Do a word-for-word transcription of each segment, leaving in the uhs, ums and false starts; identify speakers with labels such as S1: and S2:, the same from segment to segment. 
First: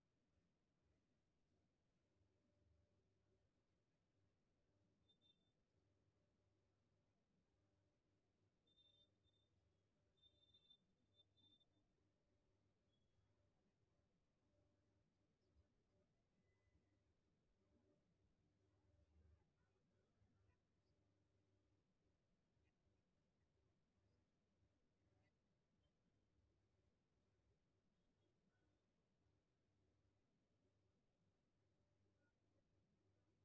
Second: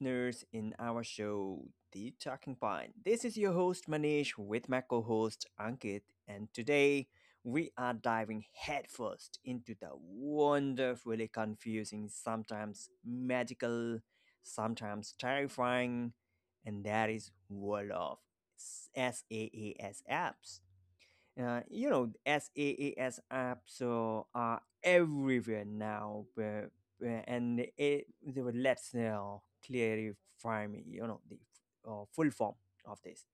S1: listeners in our show, The Talking Pine. This is your host, Manish, with my co host, Ankit, and today we are diving headfirst into the wonderfully confusing, sometimes magical, sometimes terrifying, and that is world of SaaS apps. Uh, you know, SaaS apps uh, are everywhere now. Uh, uh, and it, they will, let's uh, clarify me, you know, the uh, full form of this.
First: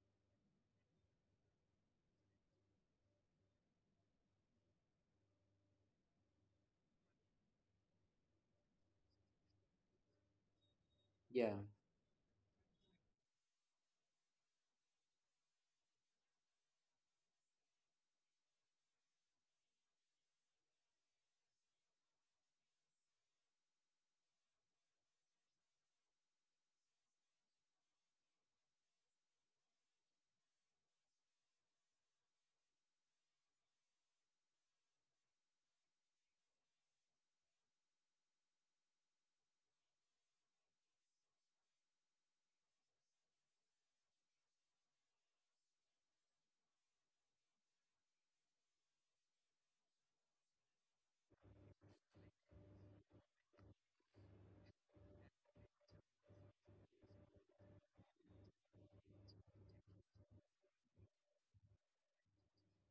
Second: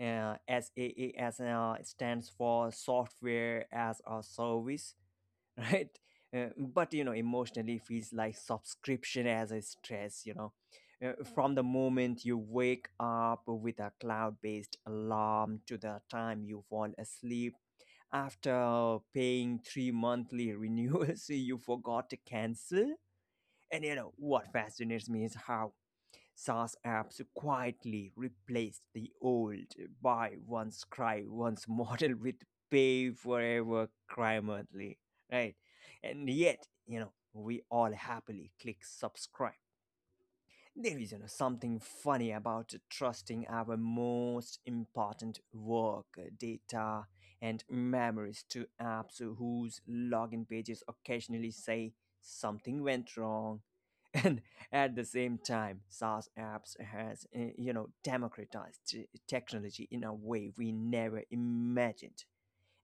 S1: Uh, SaaS uh, stands for software as a service, right? Uh, but you know, emotionally feels like subscription as a stress, you know. Uh,
S2: Yeah,
S1: from the moment you wake up with a cloud based alarm to the time you fall asleep after paying three monthly renewals you forgot to cancel. And you know what fascinates me is how SaaS apps quietly replaced the old buy once, cry once model with pay forever, cry monthly, right? And yet, you know, we all happily click subscribe. There is, you know, something funny about trusting our most important work, uh, data, and memories to apps whose login pages occasionally say something went wrong. And at the same time, SaaS apps has uh, you know democratized t- technology in a way we never imagined,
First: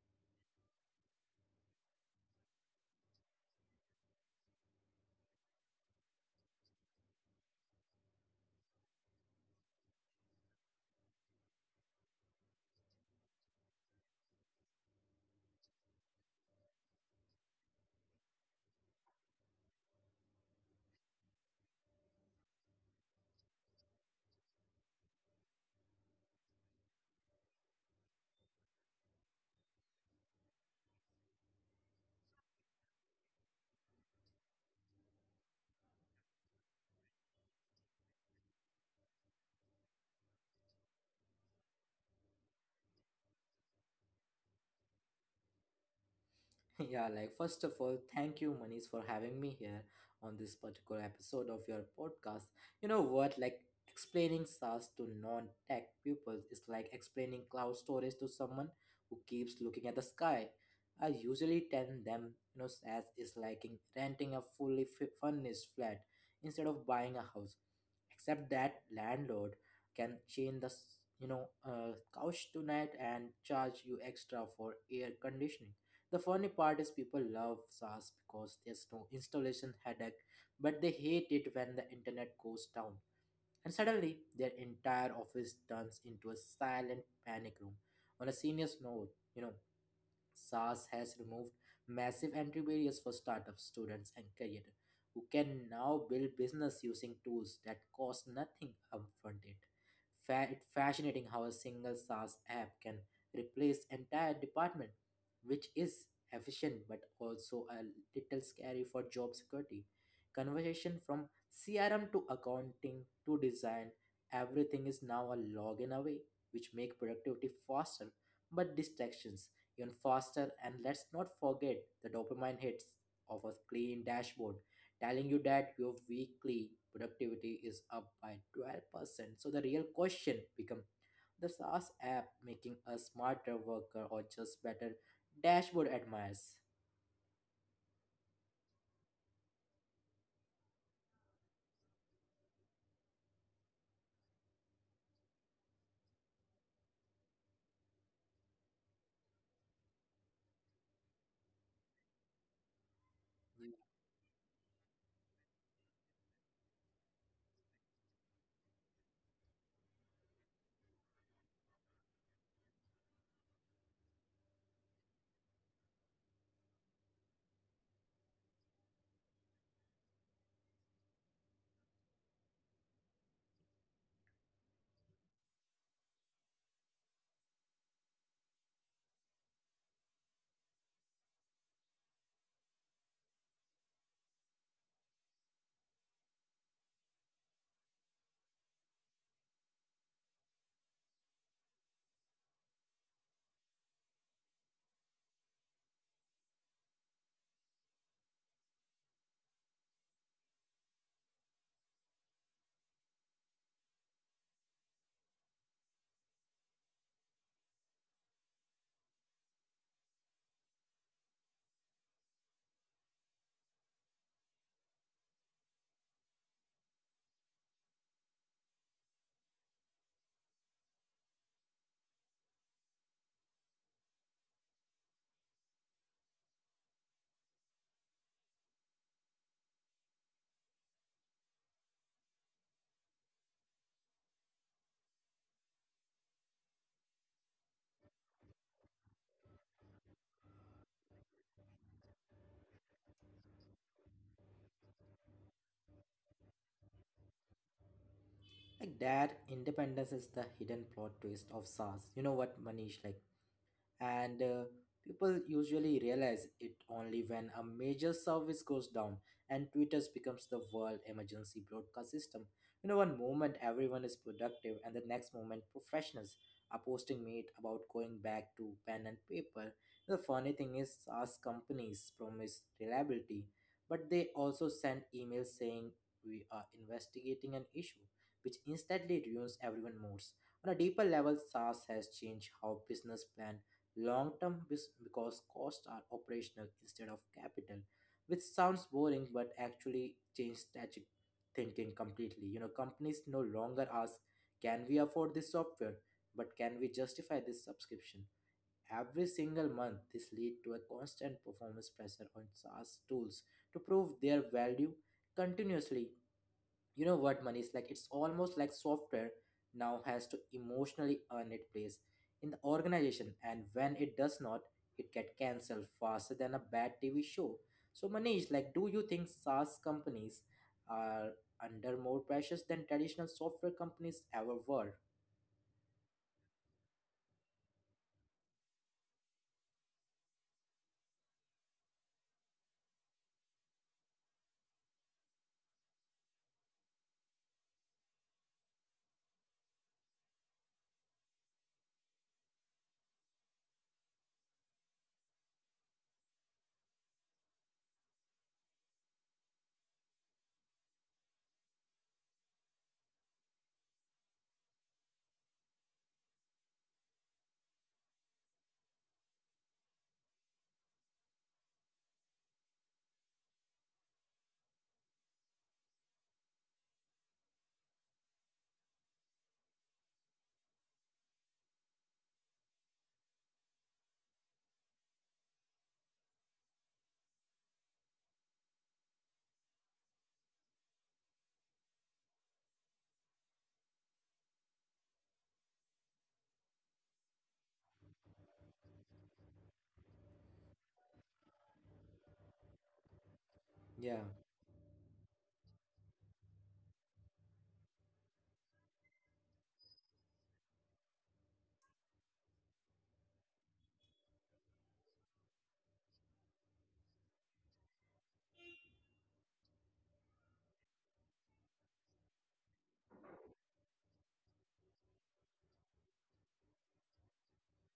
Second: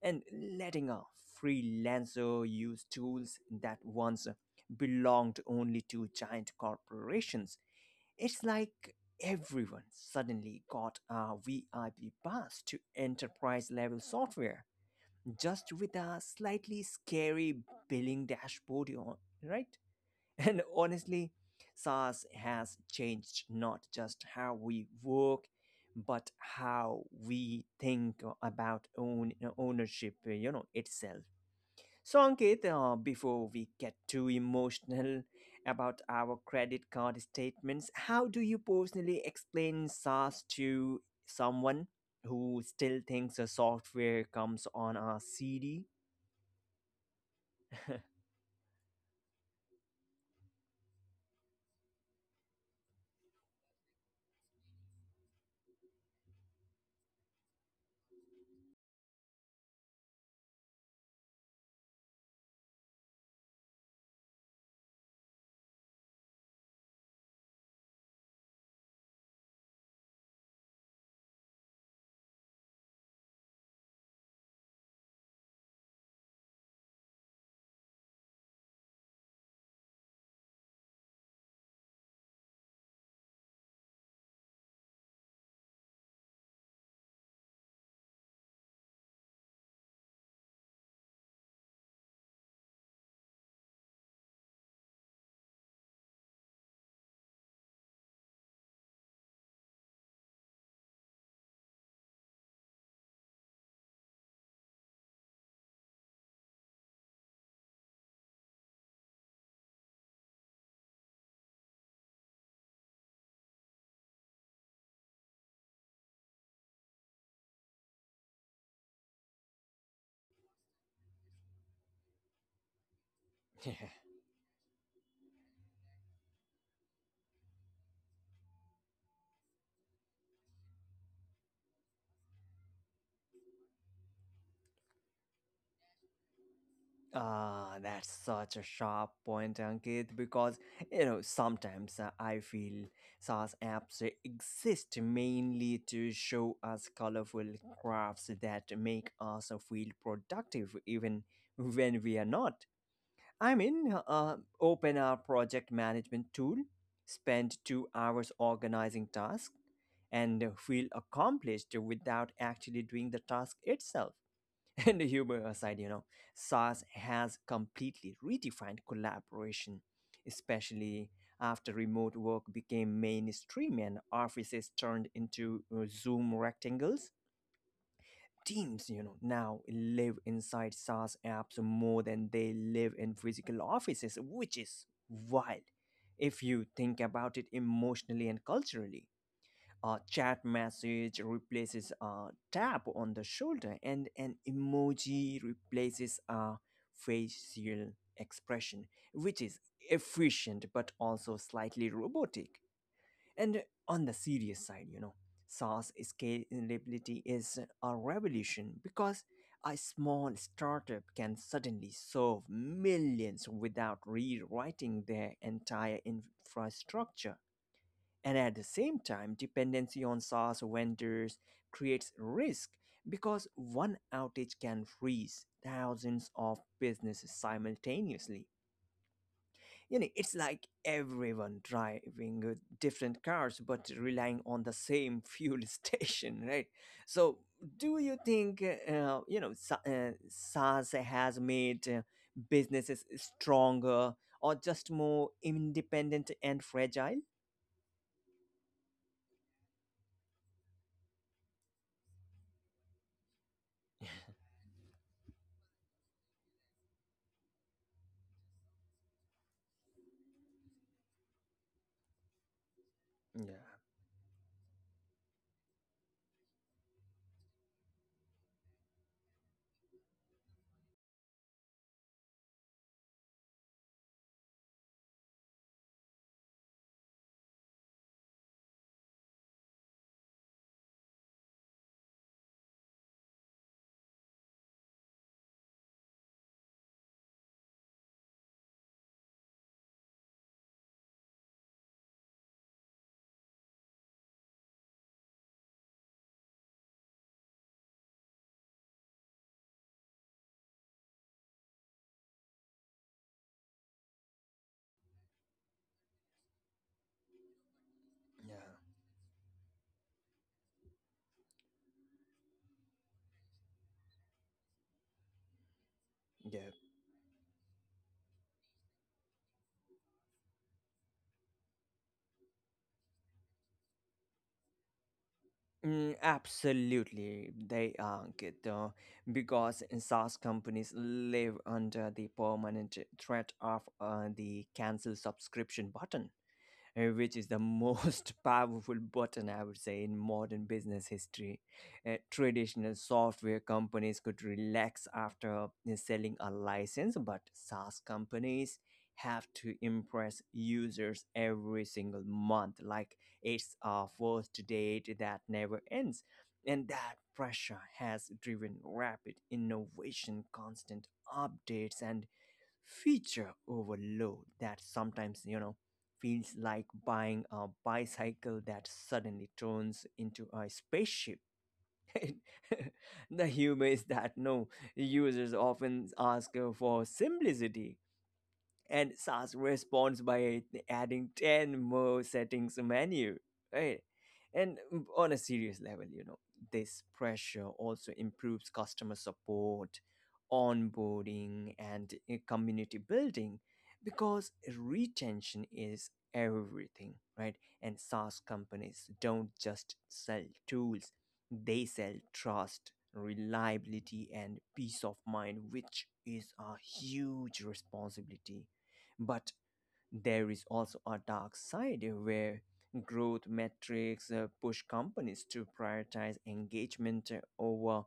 S1: and letting a freelancer use tools that once belonged only to giant corporations. It's like everyone suddenly got a V I P pass to enterprise level software, just with a slightly scary billing dashboard, on- right? And honestly, SaaS has changed not just how we work, but how we think about own ownership, you know, itself. So, Ankit, uh, before we get too emotional about our credit card statements, how do you personally explain SaaS to someone who still thinks a software comes on a C D?
S2: yeah. Like, first of all, thank you, Manish, for having me here on this particular episode of your podcast. You know what? Like, explaining SaaS to non tech pupils is like explaining cloud storage to someone who keeps looking at the sky. I usually tell them, you know, SaaS is like in- renting a fully fi- furnished flat instead of buying a house, except that landlord can change the s- you know uh, couch tonight and charge you extra for air conditioning. The funny part is people love SaaS because there's no installation headache, but they hate it when the internet goes down. And suddenly, their entire office turns into a silent panic room. On a serious note, you know, SaaS has removed massive entry barriers for startups, students, and career who can now build business using tools that cost nothing upfront. It fa- it's fascinating how a single SaaS app can replace entire department, which is efficient but also a little scary for job security. Conversation from C R M to accounting to design, everything is now a login away, which make productivity faster but distractions even faster. And let's not forget the dopamine hits of a clean dashboard telling you that your weekly productivity is up by twelve percent. So the real question becomes the SaaS app making a smarter worker or just better dashboard admires.
S1: Ah, that's such a sharp point, Ankit, because you know sometimes uh, I feel SaaS apps exist mainly to show us colorful graphs that make us feel productive even when we are not. I mean, uh, open our project management tool, spend two hours organizing tasks, and feel accomplished without actually doing the task itself. And humor aside, you know, SaaS has completely redefined collaboration, especially after remote work became mainstream and offices turned into uh, Zoom rectangles. Teams, you know, now live inside SaaS apps more than they live in physical offices, which is wild if you think about it emotionally and culturally. A chat message replaces a tap on the shoulder, and an emoji replaces a facial expression, which is efficient but also slightly robotic. And on the serious side, you know, SaaS scalability is a revolution because a small startup can suddenly serve millions without rewriting their entire infrastructure, and at the same time, dependency on SaaS vendors creates risk because one outage can freeze thousands of businesses simultaneously. You know, it's like everyone driving uh, different cars but relying on the same fuel station, right? So, do you think, uh, you know, Sa- uh, SaaS has made uh, businesses stronger, or just more independent and fragile?
S2: Like that independence is the hidden plot twist of SaaS. You know what, Manish? Like and uh, People usually realize it only when a major service goes down and Twitter becomes the world emergency broadcast system. You know, one moment
S1: Yeah,
S2: everyone is productive, and the next moment professionals are posting meat about going back to pen and paper. The funny thing is, SaaS companies promise reliability, but they also send emails saying we are investigating an issue, which instantly ruins everyone's moods. On a deeper level, SaaS has changed how business plan long term bes- because costs are operational instead of capital, which sounds boring but actually change strategic thinking completely. You know, companies no longer ask can we afford this software, but can we justify this subscription every single month. This lead to a constant performance pressure on saas tools to prove their value continuously. You know what money is like, it's
S1: yeah.
S2: almost like software now has to emotionally earn its place in the organization, and when it does not, it get cancelled faster than
S1: yeah.
S2: a bad tv show. So Manish, like, do you think saas companies are under more pressures than traditional software companies ever were?
S1: Mm, absolutely, they are good though, because SaaS companies live under the permanent threat of uh, the cancel subscription button, uh, which is the most powerful button, I would say, in modern business history. Uh, traditional software companies could relax after uh, selling a license, but SaaS companies have to impress users every single month, like it's a first date that never ends. And that pressure has driven rapid innovation, constant updates, and feature overload that sometimes you know feels like buying a bicycle that suddenly turns into a spaceship. The humor is that no, users often ask for simplicity, and SaaS responds by adding ten more settings menu, right? And on a serious level, you know, this pressure also improves customer support, onboarding, and uh, community building
S2: Yeah,
S1: because retention is everything, right? And SaaS companies don't just sell tools, they sell trust, reliability, and peace of mind, which is a huge responsibility. But there is also a dark side where growth metrics uh, push companies to prioritize engagement uh, over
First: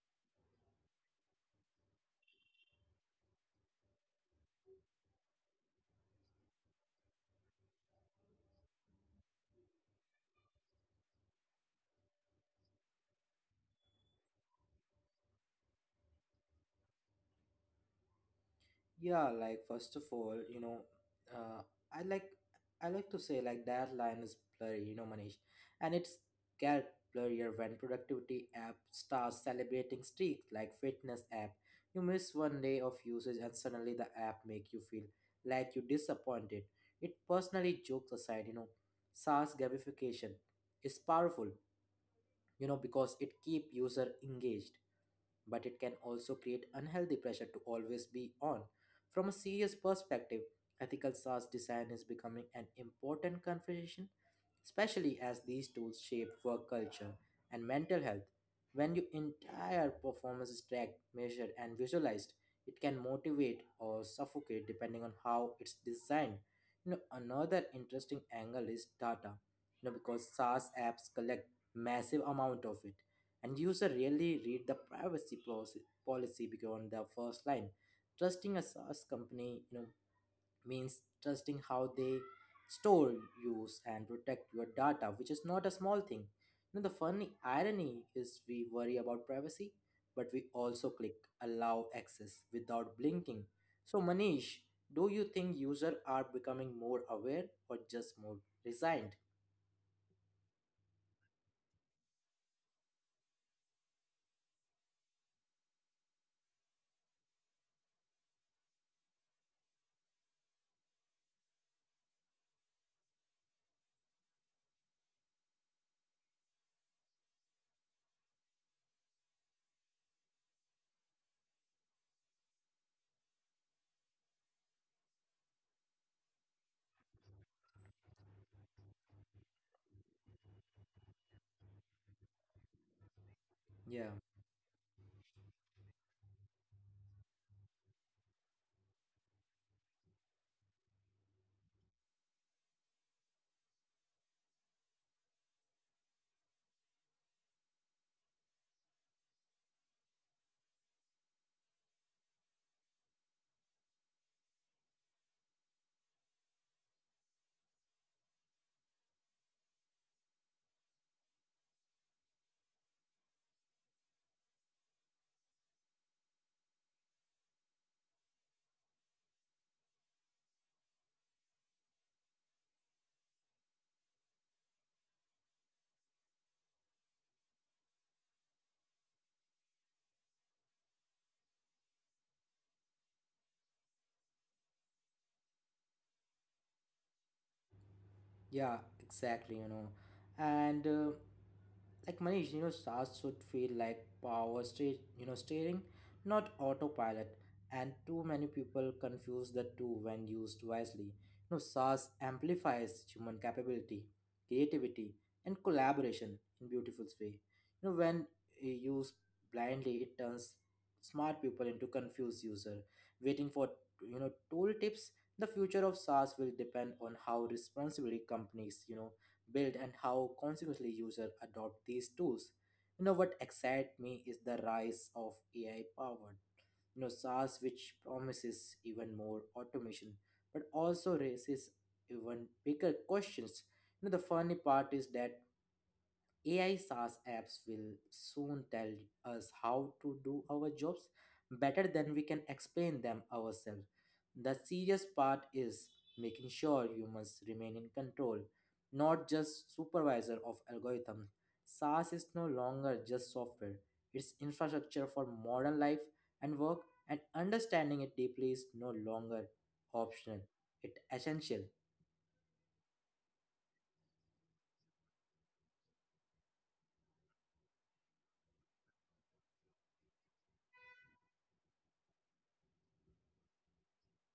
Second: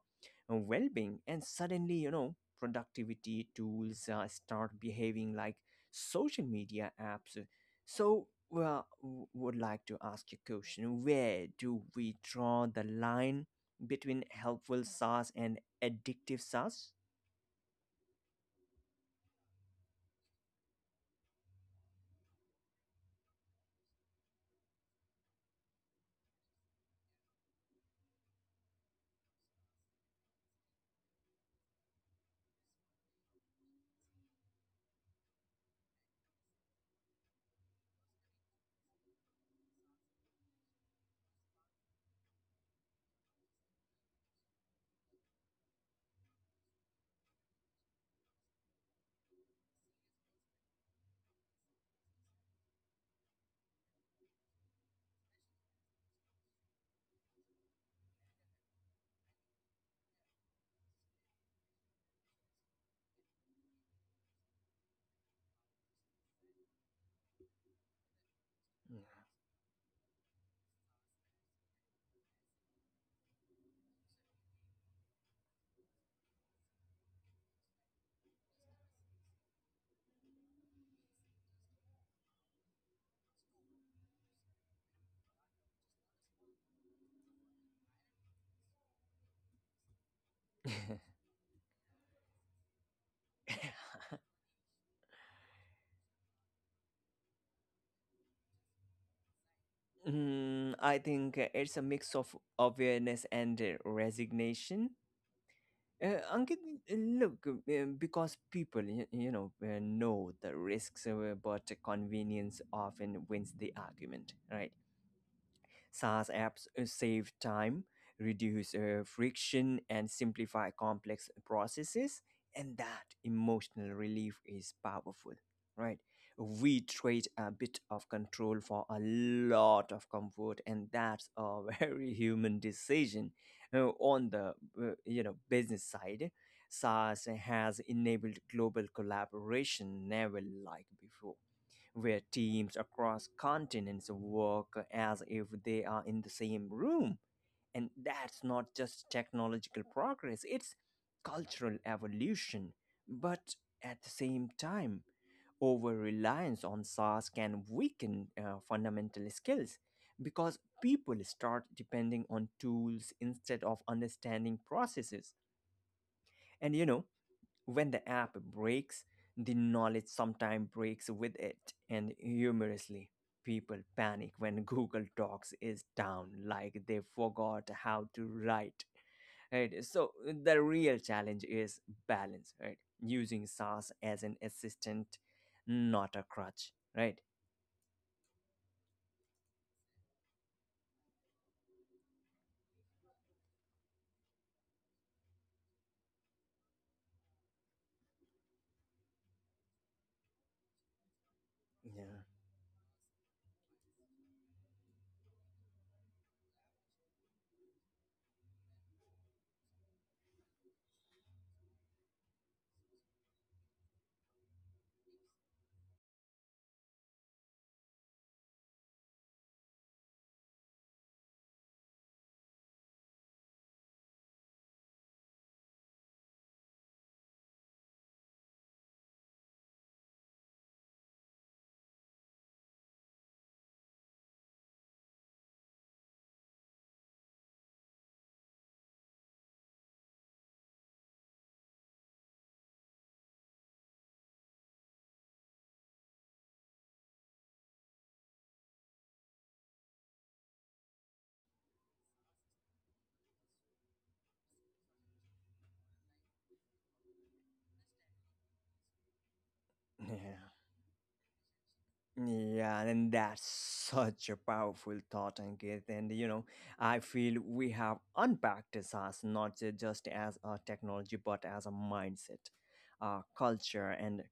S1: well being. And suddenly, you know, productivity tools uh, start behaving like social media apps. So, well, w- would like to ask you a question: where do we draw the line between helpful SaaS and addictive SaaS?
S2: Yeah, like first of all, you know, uh, I like I like to say like that line is blurry, you know, Manish, and it's get blurrier when productivity app starts celebrating streaks like fitness app. You miss one day of usage and suddenly the app make you feel like you disappointed. It personally jokes aside, you know, SaaS gamification is powerful, you know, because it keep user engaged, but it can also create unhealthy pressure to always be on. From a serious perspective, ethical SaaS design is becoming an important conversation, especially as these tools shape work culture and mental health. When your entire performance is tracked, measured, and visualized, it can motivate or suffocate depending on how it's designed. You know, another interesting angle is data. You know, because SaaS apps collect massive amount of it and user really read the privacy policy policy beyond the first line. Trusting a saas company, you know, means trusting how they store, use and protect your data, which is not a small thing. You know, the funny irony is we worry about privacy but we also
S1: Mm.
S2: click allow access without blinking. So Manish, do you think users are becoming more aware or just more resigned?
S1: Mm, I think uh, it's a mix of awareness and uh, resignation. Uh, Ankit, uh, look, uh, because people, you, you know, uh, know the risks, uh, but convenience often wins the argument, right? SaaS apps uh, save time, reduce uh, friction, and simplify complex processes. And that emotional relief is powerful, right? We trade a bit of control for a lot of comfort, and that's a very human decision. Uh,
S2: Yeah,
S1: on the uh, you know business side, SaaS has enabled global collaboration never like before, where teams across continents work as if they are in the same room. And that's not just technological progress, it's cultural evolution. But at the same time, over reliance on SaaS can weaken uh, fundamental skills because people start depending on tools instead of understanding processes. And you know, when the app breaks, the knowledge sometimes breaks with it, and humorously, people panic when Google Docs is down, like they forgot how to write. Right? So, the real challenge is balance, right? Using SaaS as an assistant, not a crutch, right?
S2: Yeah, exactly, you know. And uh, Like Manish, you know, stars should feel like power straight, you know, steering, not autopilot. And too many people confuse the two when used wisely. You
S1: Yeah.
S2: know, SaaS amplifies human capability, creativity, and collaboration in beautiful way. You know, when uh, used blindly, it turns smart people into confused user, waiting for, you know, tool tips. The future of SaaS will depend on how responsibly companies, you know, build and how consequently users adopt these tools. You know what excites me is the rise of A I powered, you know, SaaS which promises even more automation, but also raises even bigger questions. You know, the funny part is that A I SaaS apps will soon tell us how to do our jobs better than we can explain them ourselves. The serious part is making sure humans remain in control, not just supervisor of algorithms. SaaS is no longer just software, it's infrastructure for modern life and work, and understanding it deeply is no longer optional.
S1: Yeah.
S2: It's essential.
S1: Yeah, and that's such a powerful thought, Ankit. And you know, I feel we have unpacked SaaS not ju- just as a technology, but as a mindset, a culture, and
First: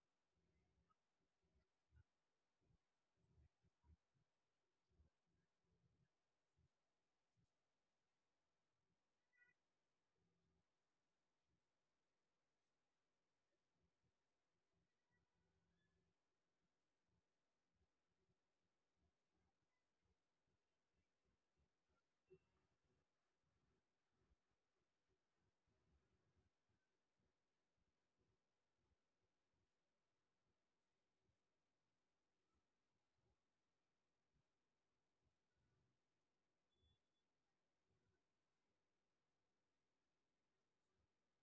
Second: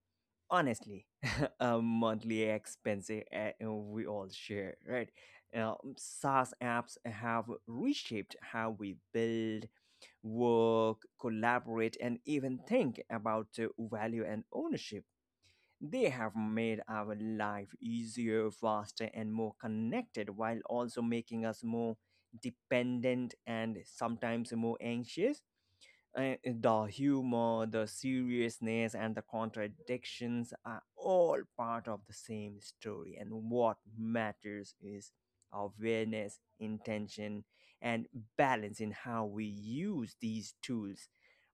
S1: honestly, a monthly expense uh, we all share, right? Uh, SaaS apps have reshaped how we build, work, collaborate, and even think about uh, value and ownership. They have made our life easier, faster, and more connected, while also making us more dependent and sometimes more anxious. Uh, the humor, the seriousness, and the contradictions are all part of the same story. And what matters is awareness, intention, and balance in how we use these tools.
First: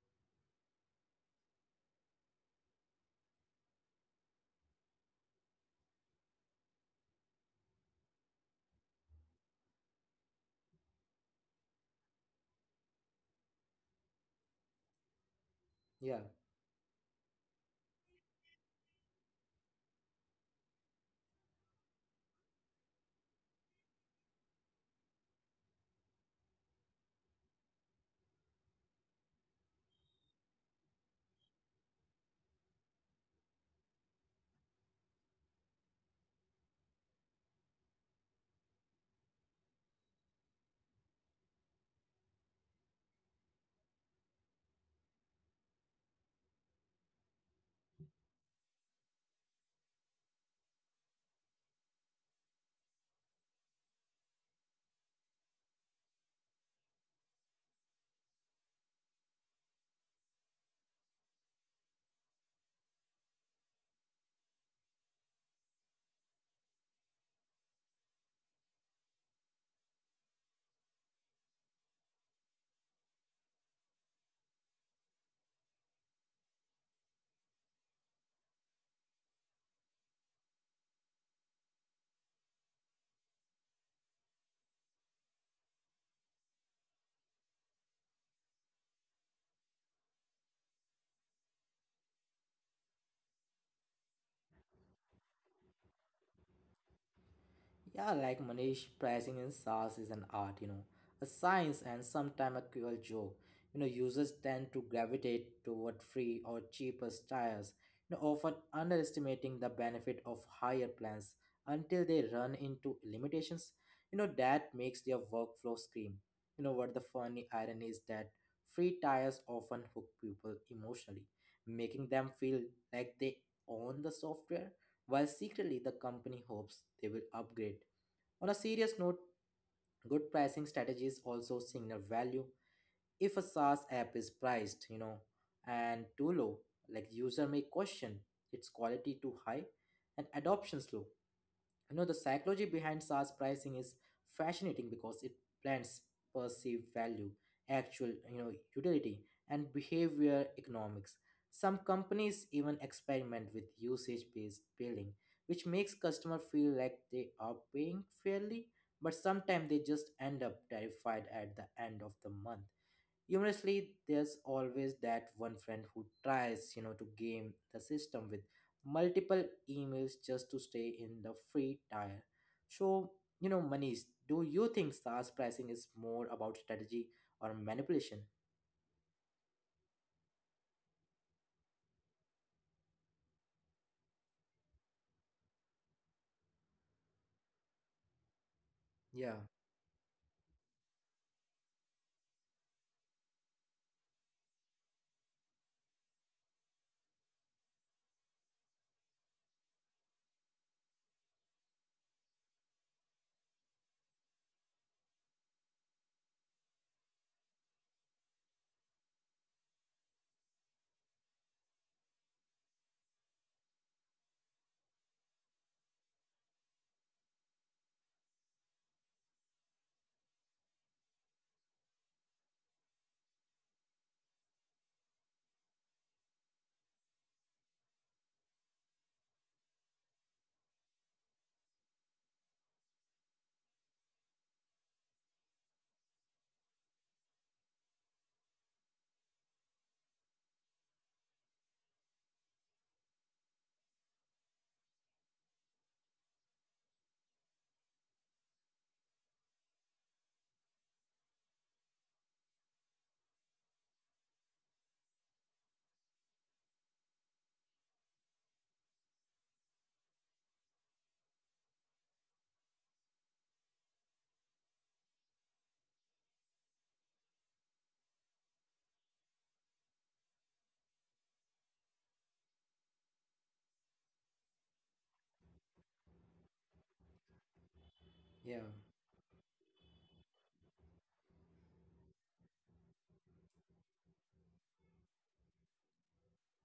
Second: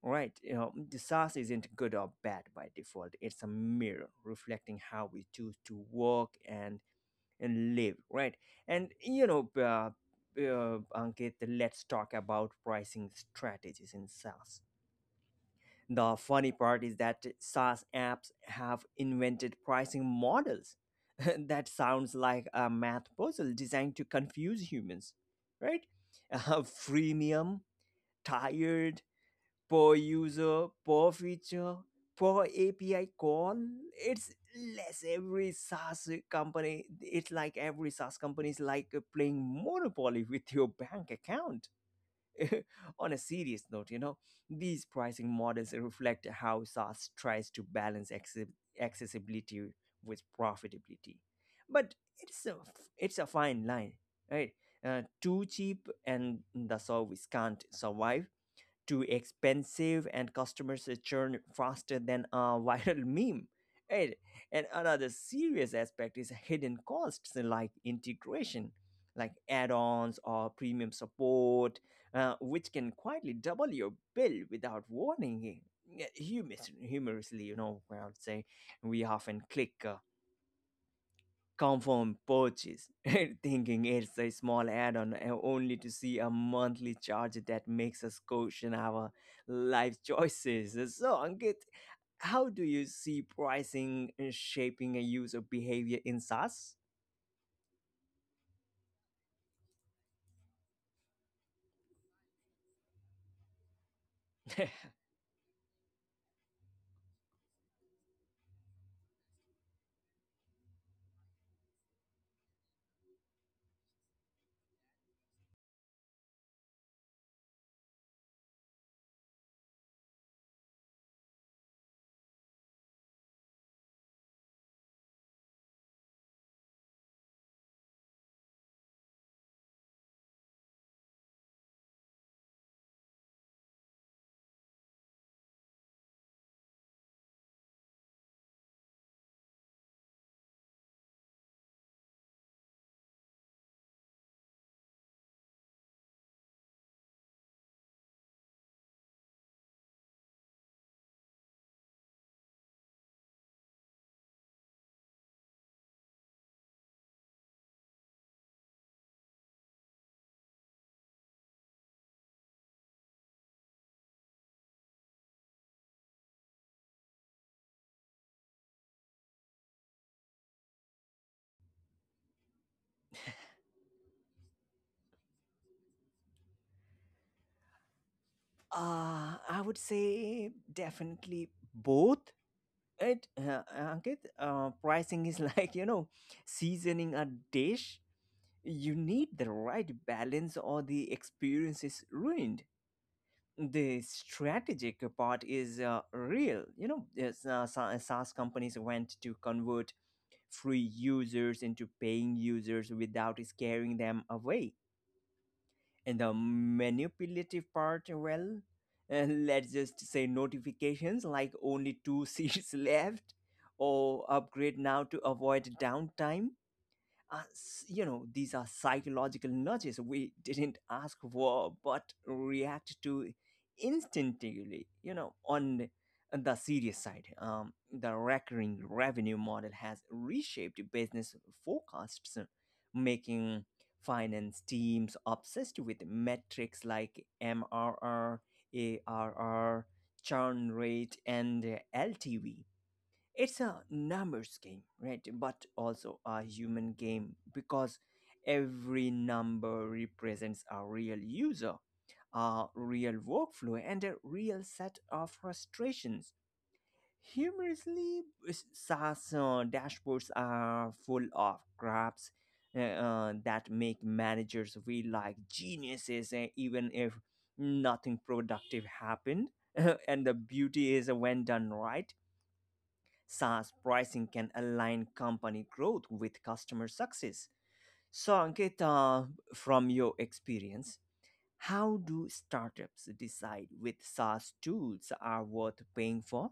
S1: Right, you know, the SaaS isn't good or bad by default. It's a mirror reflecting how we choose to work and, and live. Right, and you know, uh, uh, Ankit, let's talk about pricing strategies in SaaS.
S2: Yeah.
S1: The funny part is that SaaS apps have invented pricing models that sounds like a math puzzle designed to confuse humans, right? Uh, freemium, tired, per user, per feature, per A P I call. It's less every SaaS company. It's like every SaaS company is like playing Monopoly with your bank account. On a serious note, you know, these pricing models reflect how SaaS tries to balance access- accessibility with profitability. But it's a, it's a fine line, right? Uh, too cheap and the service can't survive, too expensive and customers churn faster than a viral meme. Right? And another serious aspect is hidden costs like integration, like add ons or premium support, uh, which can quietly double your bill without warning. Yeah, Humorous, humorously, you know, I would say we often click, uh, confirm purchase, thinking it's a small add on, only to see a monthly charge that makes us question our life choices. So, Ankit, how do you see pricing uh, shaping a user behavior in SaaS?
S2: Yeah, like Manish, pricing in SaaS is an art, you know, a science and sometimes a cruel joke. You know, users tend to gravitate toward free or cheapest tiers, you know, often underestimating the benefit of higher plans until they run into limitations. You know, that makes their workflow scream. You know what, the funny irony is that free tiers often hook people emotionally, making them feel like they own the software, while secretly the company hopes they will upgrade. On a serious note, good pricing strategies also signal value. If a SaaS app is priced, you know, and too low, like user may question its quality, too high and adoption slow. You know, the psychology behind SaaS pricing is fascinating because it blends perceived value, actual, you know, utility, and behavior economics. Some companies even experiment with usage-based billing, which makes customer feel like they are paying fairly, but sometimes they just end up terrified at the end of the month. Humorously, there's always that one friend who tries, you know, to game the system with multiple emails just to stay in the free tier. So, you know, Manish, do you think SaaS pricing is more about strategy or manipulation?
S1: Uh, I would say definitely both. It, uh, Ankit, uh, pricing is like, you know, seasoning a dish. You need
S2: Yeah,
S1: the right balance or the experience is ruined. The strategic part is uh, real. You know, yes, uh, Sa- uh, SaaS companies went to convert free users into paying users without scaring them away. And the manipulative part, well, uh, let's just say notifications like only two seats left or upgrade now to avoid downtime. Uh, s- you know, these are psychological nudges we didn't ask for but react to instinctively. You know, on the serious side, um, the recurring revenue model has reshaped business forecasts, making finance teams obsessed with metrics like M R R, A R R, churn rate, and L T V. It's a numbers game, right? But also a human game, because every number represents a real user, a real workflow, and a real set of frustrations. Humorously, s- SaaS uh, dashboards are full of graphs uh, uh, that make managers feel like geniuses, uh, even if nothing productive happened. And the beauty is, uh, when done right, SaaS pricing can align company growth with customer success. So,
S2: yeah.
S1: Ankita, from your experience, how do startups decide which SaaS tools are worth paying for?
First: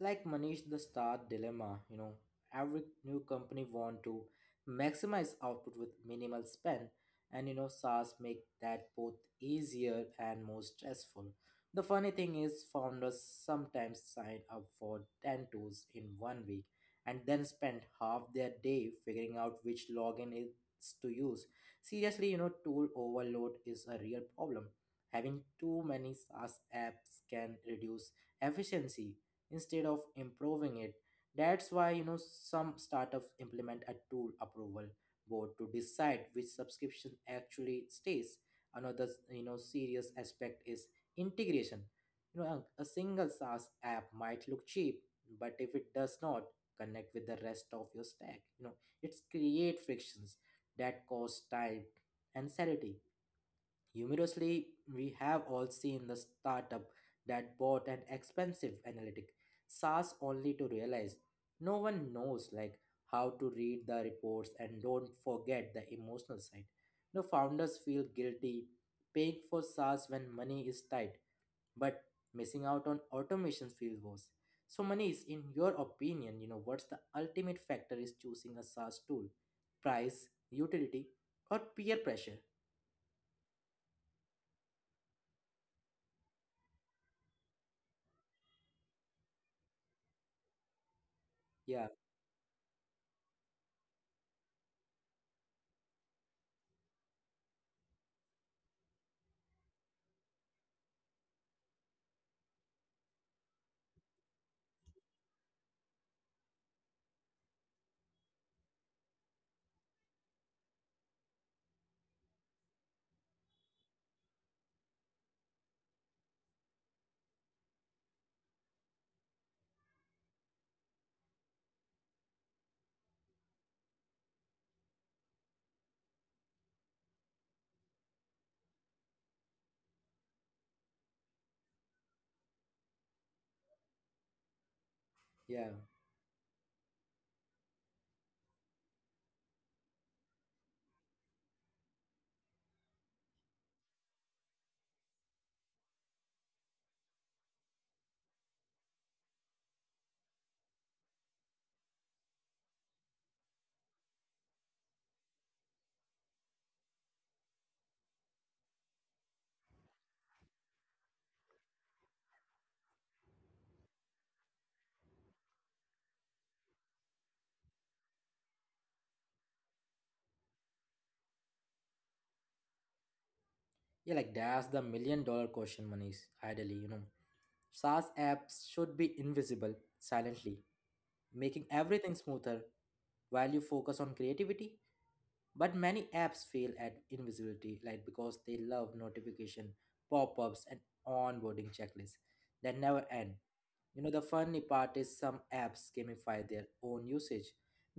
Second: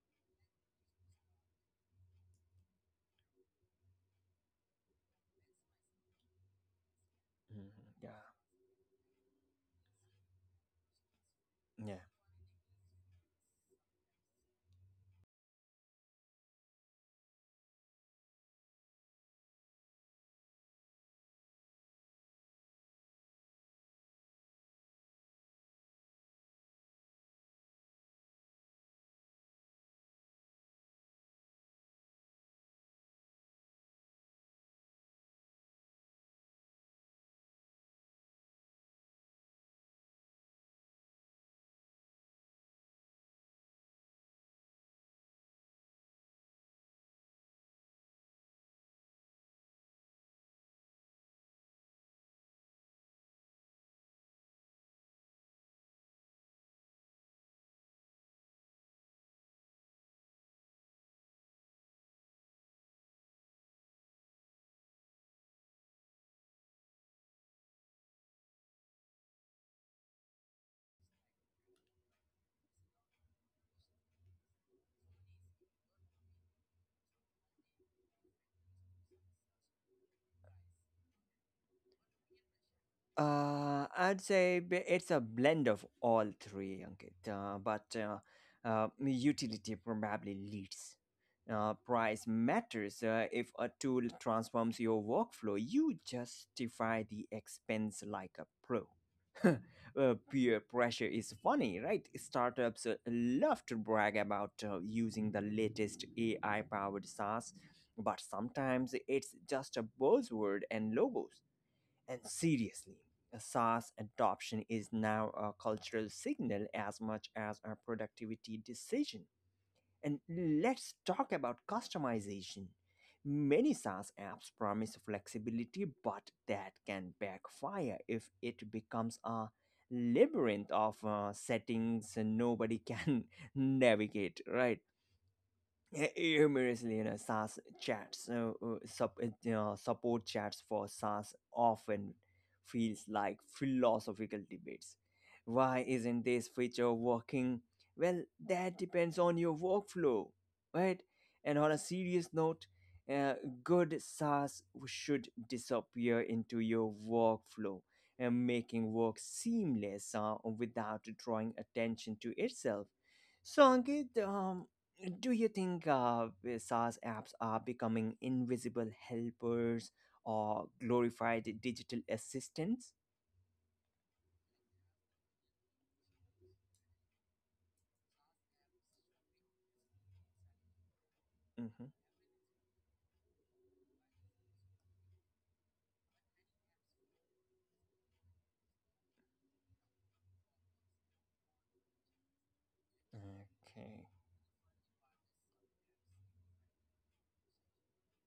S2: Like Manish, the start dilemma, you know, every new company want to maximize output with minimal spend, and you know,
S1: Mhm.
S2: SaaS
S1: Yeah.
S2: make that both easier and more stressful. The
S1: Yeah.
S2: funny thing is, founders sometimes sign up for ten tools in one week and then spend half their day figuring out which login is to use. Seriously, you know, tool overload is a real problem. Having too many SaaS apps can reduce efficiency instead of improving it. That's why, you know, some startups implement a tool approval board to decide which subscription actually stays. Another, you know, serious aspect is integration. You know, a, a single saas app might look cheap, but if it does not connect with the rest of your stack, you know, it's create frictions that cost time and sanity. Humorously, we have all seen the startup that bought an expensive analytic SaaS only to realize no one knows like how to read the reports. And don't forget the emotional side. The founders feel guilty paying for SaaS when money is tight, but missing out on automation feels worse. So money is, in your opinion, you know, what's the ultimate factor is choosing a SaaS tool? Price, utility, or peer pressure?
S1: Uh, I'd say b- it's a blend of all three, Ankit. Uh, but uh, uh, Utility probably leads. Uh,
S2: Yeah,
S1: price matters. Uh, if a tool transforms your workflow, you justify the expense like a pro. Uh, peer pressure is funny, right? Startups uh, love to brag about uh, using the latest A I powered SaaS, but sometimes it's just a buzzword and logos and seriously, SaaS adoption is now a cultural signal as much as a productivity decision. And let's talk about customization. Many SaaS apps promise flexibility, but that can backfire if it becomes a labyrinth of uh, settings nobody can navigate, right?
S2: yeah.
S1: hu- humorously, you know, SaaS chats, uh, uh, sup- uh, you know, support chats for SaaS often feels like philosophical debates. Why isn't this feature working? Well, that depends on your workflow, right? And on a serious note, uh, good SaaS should disappear into your workflow and making work seamless uh, without drawing attention to itself. So, Ankit, um, do you think uh, SaaS apps are becoming invisible helpers or glorified digital assistants?
S2: Yeah, like that's the million dollar question, Manish. Ideally, you know, SaaS apps should be invisible silently, making
S1: Hmm.
S2: everything smoother while you focus on creativity. But many apps fail at invisibility, like because they love notification, pop-ups, and onboarding checklists that never end.
S1: Okay.
S2: You know, the funny part is some apps gamify their own usage,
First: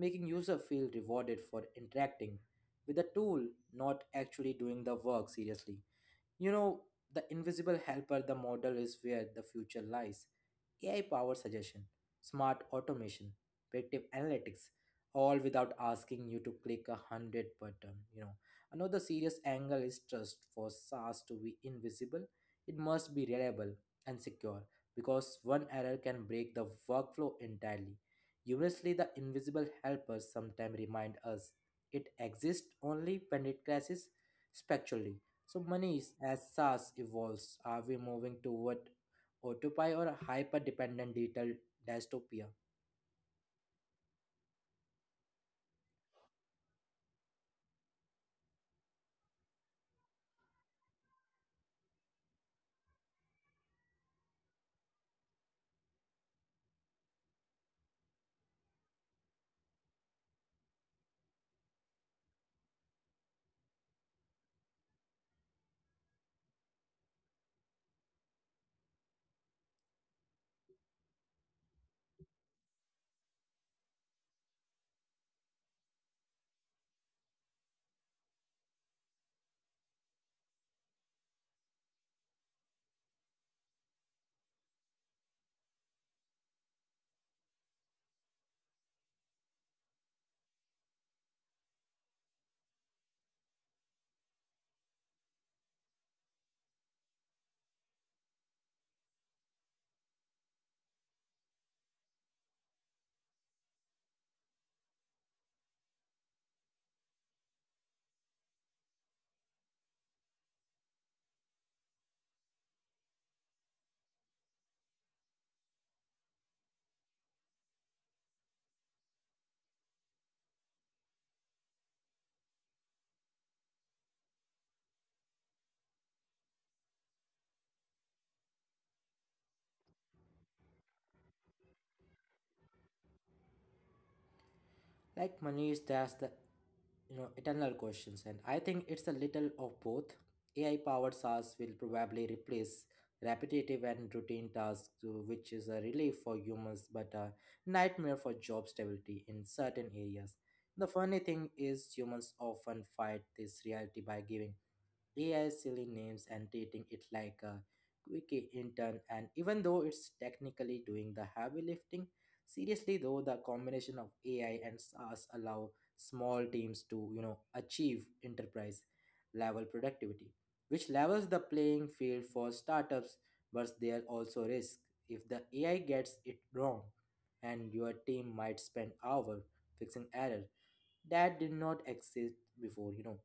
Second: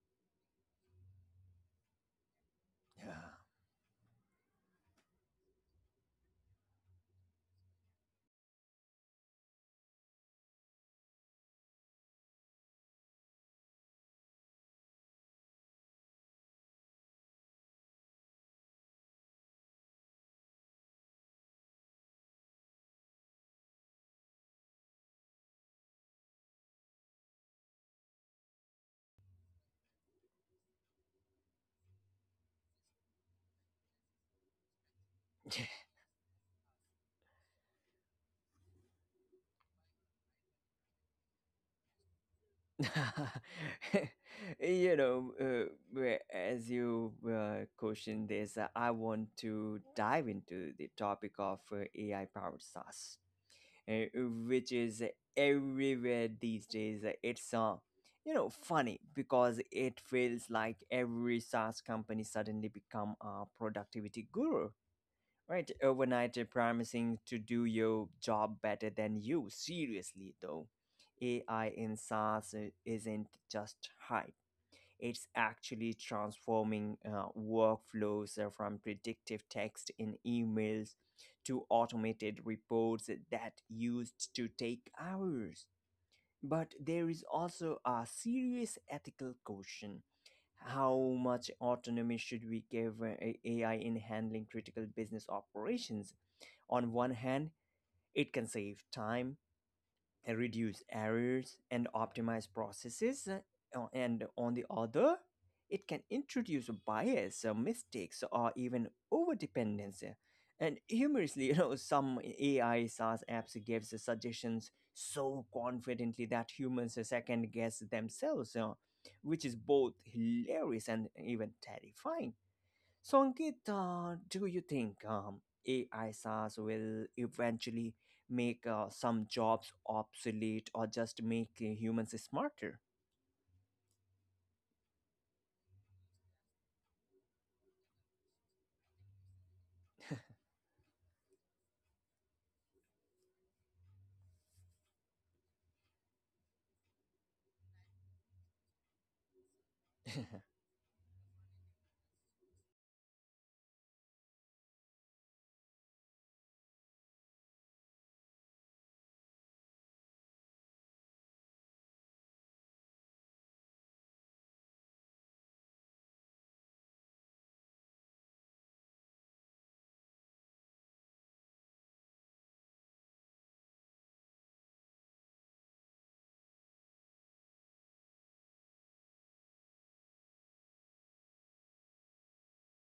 S2: making user feel rewarded for interacting with the
S1: Yeah.
S2: tool, not actually doing the work seriously. You know, the invisible helper, the model is where the future lies. A I powered suggestion, smart automation, predictive analytics, all without asking you to click a hundred button. You know, another serious angle is trust. For saas to be invisible, it must be reliable and secure, because one error can break the workflow entirely. Humorously, the invisible helpers sometimes remind us it exists only when it crashes spectrally. So Manish, as SaaS evolves, are we moving toward autopilot or hyper-dependent digital dystopia?
S1: You know, uh, where- as you uh, question this, uh, I want to dive into the topic of uh, A I powered SaaS, uh, which is everywhere these days. It's uh, you know funny because it feels like every SaaS company suddenly become a productivity guru, right? Overnight, uh, promising to do your job better than you. Seriously though, A I in SaaS uh, isn't just hype. It's actually transforming uh, workflows uh, from predictive text in emails to automated reports that used to take hours. But there is also a serious ethical question. How much autonomy should we give uh, A I in handling critical business operations? On one hand, it can save time, uh, reduce errors and optimize processes, uh, o- and on the other, it can introduce bias, uh, mistakes, or even overdependence. uh, And humorously, you know, some A I SaaS apps gives suggestions so confidently that humans second guess themselves, uh, which is both hilarious and even terrifying. So, Ankit, uh, do you think um, A I SaaS will eventually make uh, some jobs obsolete or just make uh, humans smarter?
S2: Like Manish, that's the, you know, eternal questions, and I think it's a little of both. A I powered SaaS will probably replace repetitive and routine tasks, uh, which is a relief for humans but a nightmare for job stability in certain areas. The funny thing is, humans often fight this reality by giving A I silly names and treating it like a quickie intern. And even though it's technically doing the heavy lifting. Seriously though, the combination of A I and SaaS allow small teams to, you know, achieve enterprise level productivity, which levels the playing field for startups, but there are also risk if the A I gets it wrong and your team might spend hours fixing error that did not exist before, you know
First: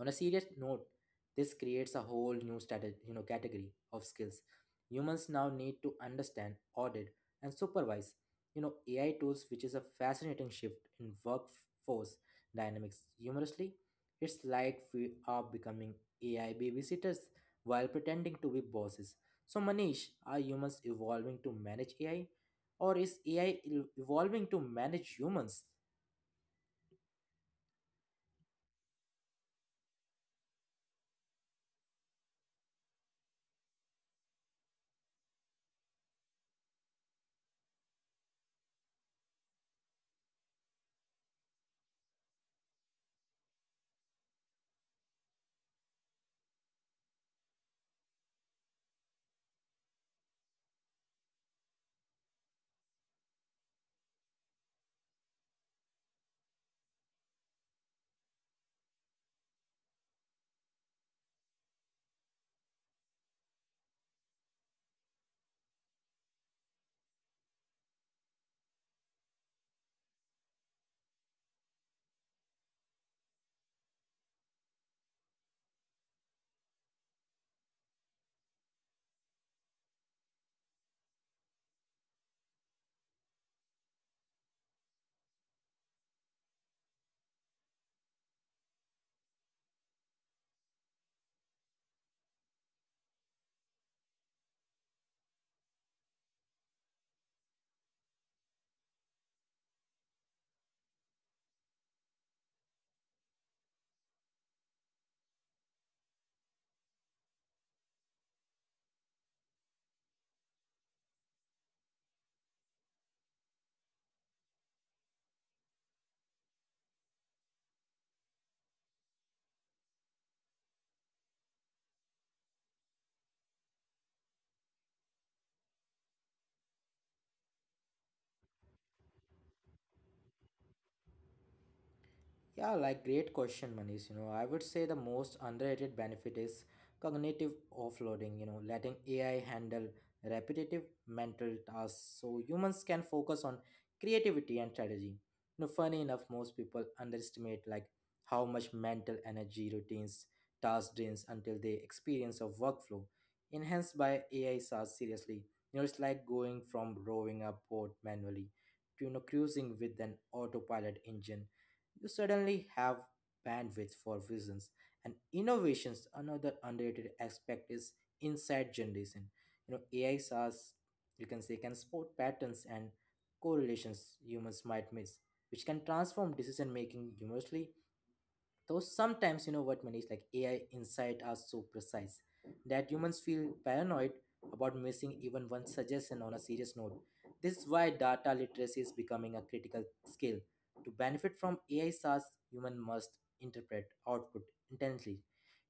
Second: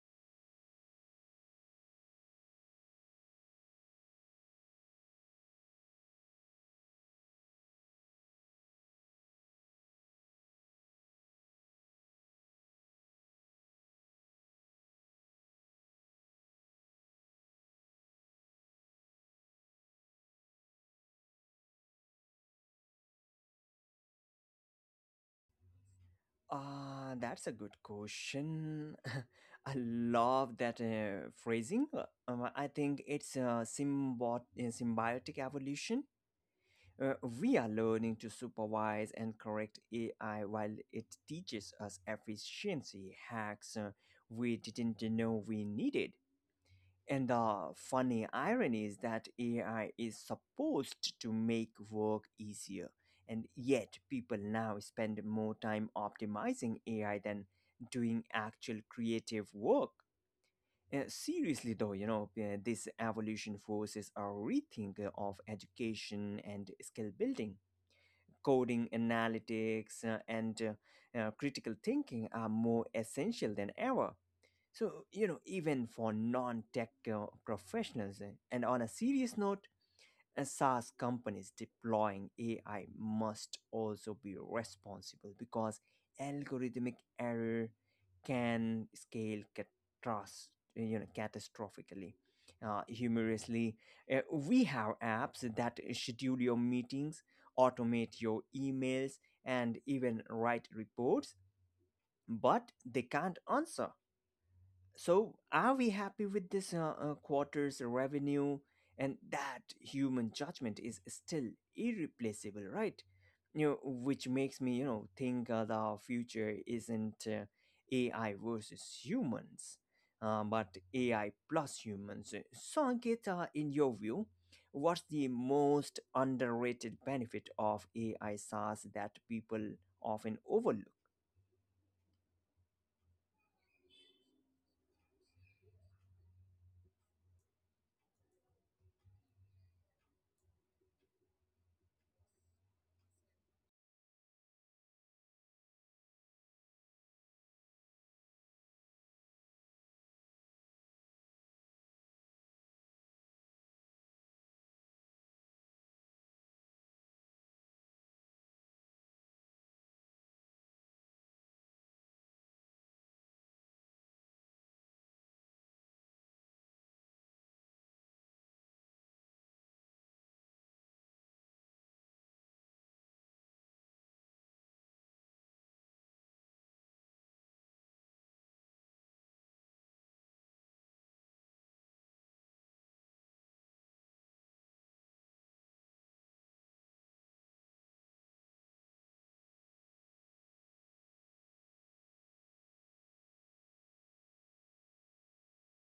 S2: On a serious note, this creates a whole new strategy, you know category of skills humans now need to understand, audit, and supervise you know AI tools, which is a fascinating shift in workforce dynamics. Humorously, it's like we are becoming AI babysitters while pretending to be bosses. So Manish, are humans evolving to manage AI, or is AI el- evolving to manage humans?
S1: Ah, that's a good question. I love that uh, phrasing. Uh, um, I think it's a symbot- uh, symbiotic evolution. Uh, we are learning to supervise and correct A I while it teaches us efficiency hacks uh, we didn't know we needed. And the funny irony is that A I is supposed to make work easier, and yet people now spend more time optimizing A I than doing actual creative work. Uh, seriously, though, you know, uh, this evolution forces a rethink uh, of education and skill building. Coding, analytics, uh, and uh, uh, critical thinking are more essential than ever so, you know, even for non tech uh, professionals, eh, and on a serious note, uh, SaaS companies deploying A I must also be responsible because algorithmic error can scale catastroph- you know, catastrophically. Uh, humorously, uh, we have apps that schedule your meetings, automate your emails, and even write reports, but they can't answer so, are we happy with this uh, uh, quarter's revenue? And that human judgment is still irreplaceable, right? You know, which makes me, you know, think uh, the future isn't uh, A I versus humans, uh, but A I plus humans. So, Ankit, uh, in your view, what's the most underrated benefit of A I SaaS that people often overlook?
S2: Yeah, like great question, Manish. You know, I would say the most underrated benefit is cognitive offloading, you know, letting A I handle repetitive mental tasks so humans can focus on creativity and strategy. You know, funny enough, most people underestimate like how much mental energy routines task drains until they experience a workflow enhanced by A I SaaS seriously. You know, it's like going from rowing a boat manually to you know cruising with an autopilot engine. You suddenly have bandwidth for visions and innovations. Another underrated aspect is insight generation. You know, A I SaaS, you can say, can spot patterns and correlations humans might miss, which can transform decision making. Humorously, though sometimes, you know what, Manish, like A I insight are so precise that humans feel paranoid about missing even one suggestion. On a serious note, this is why data literacy is becoming a critical skill. To benefit from A I SaaS, human must interpret output intensely.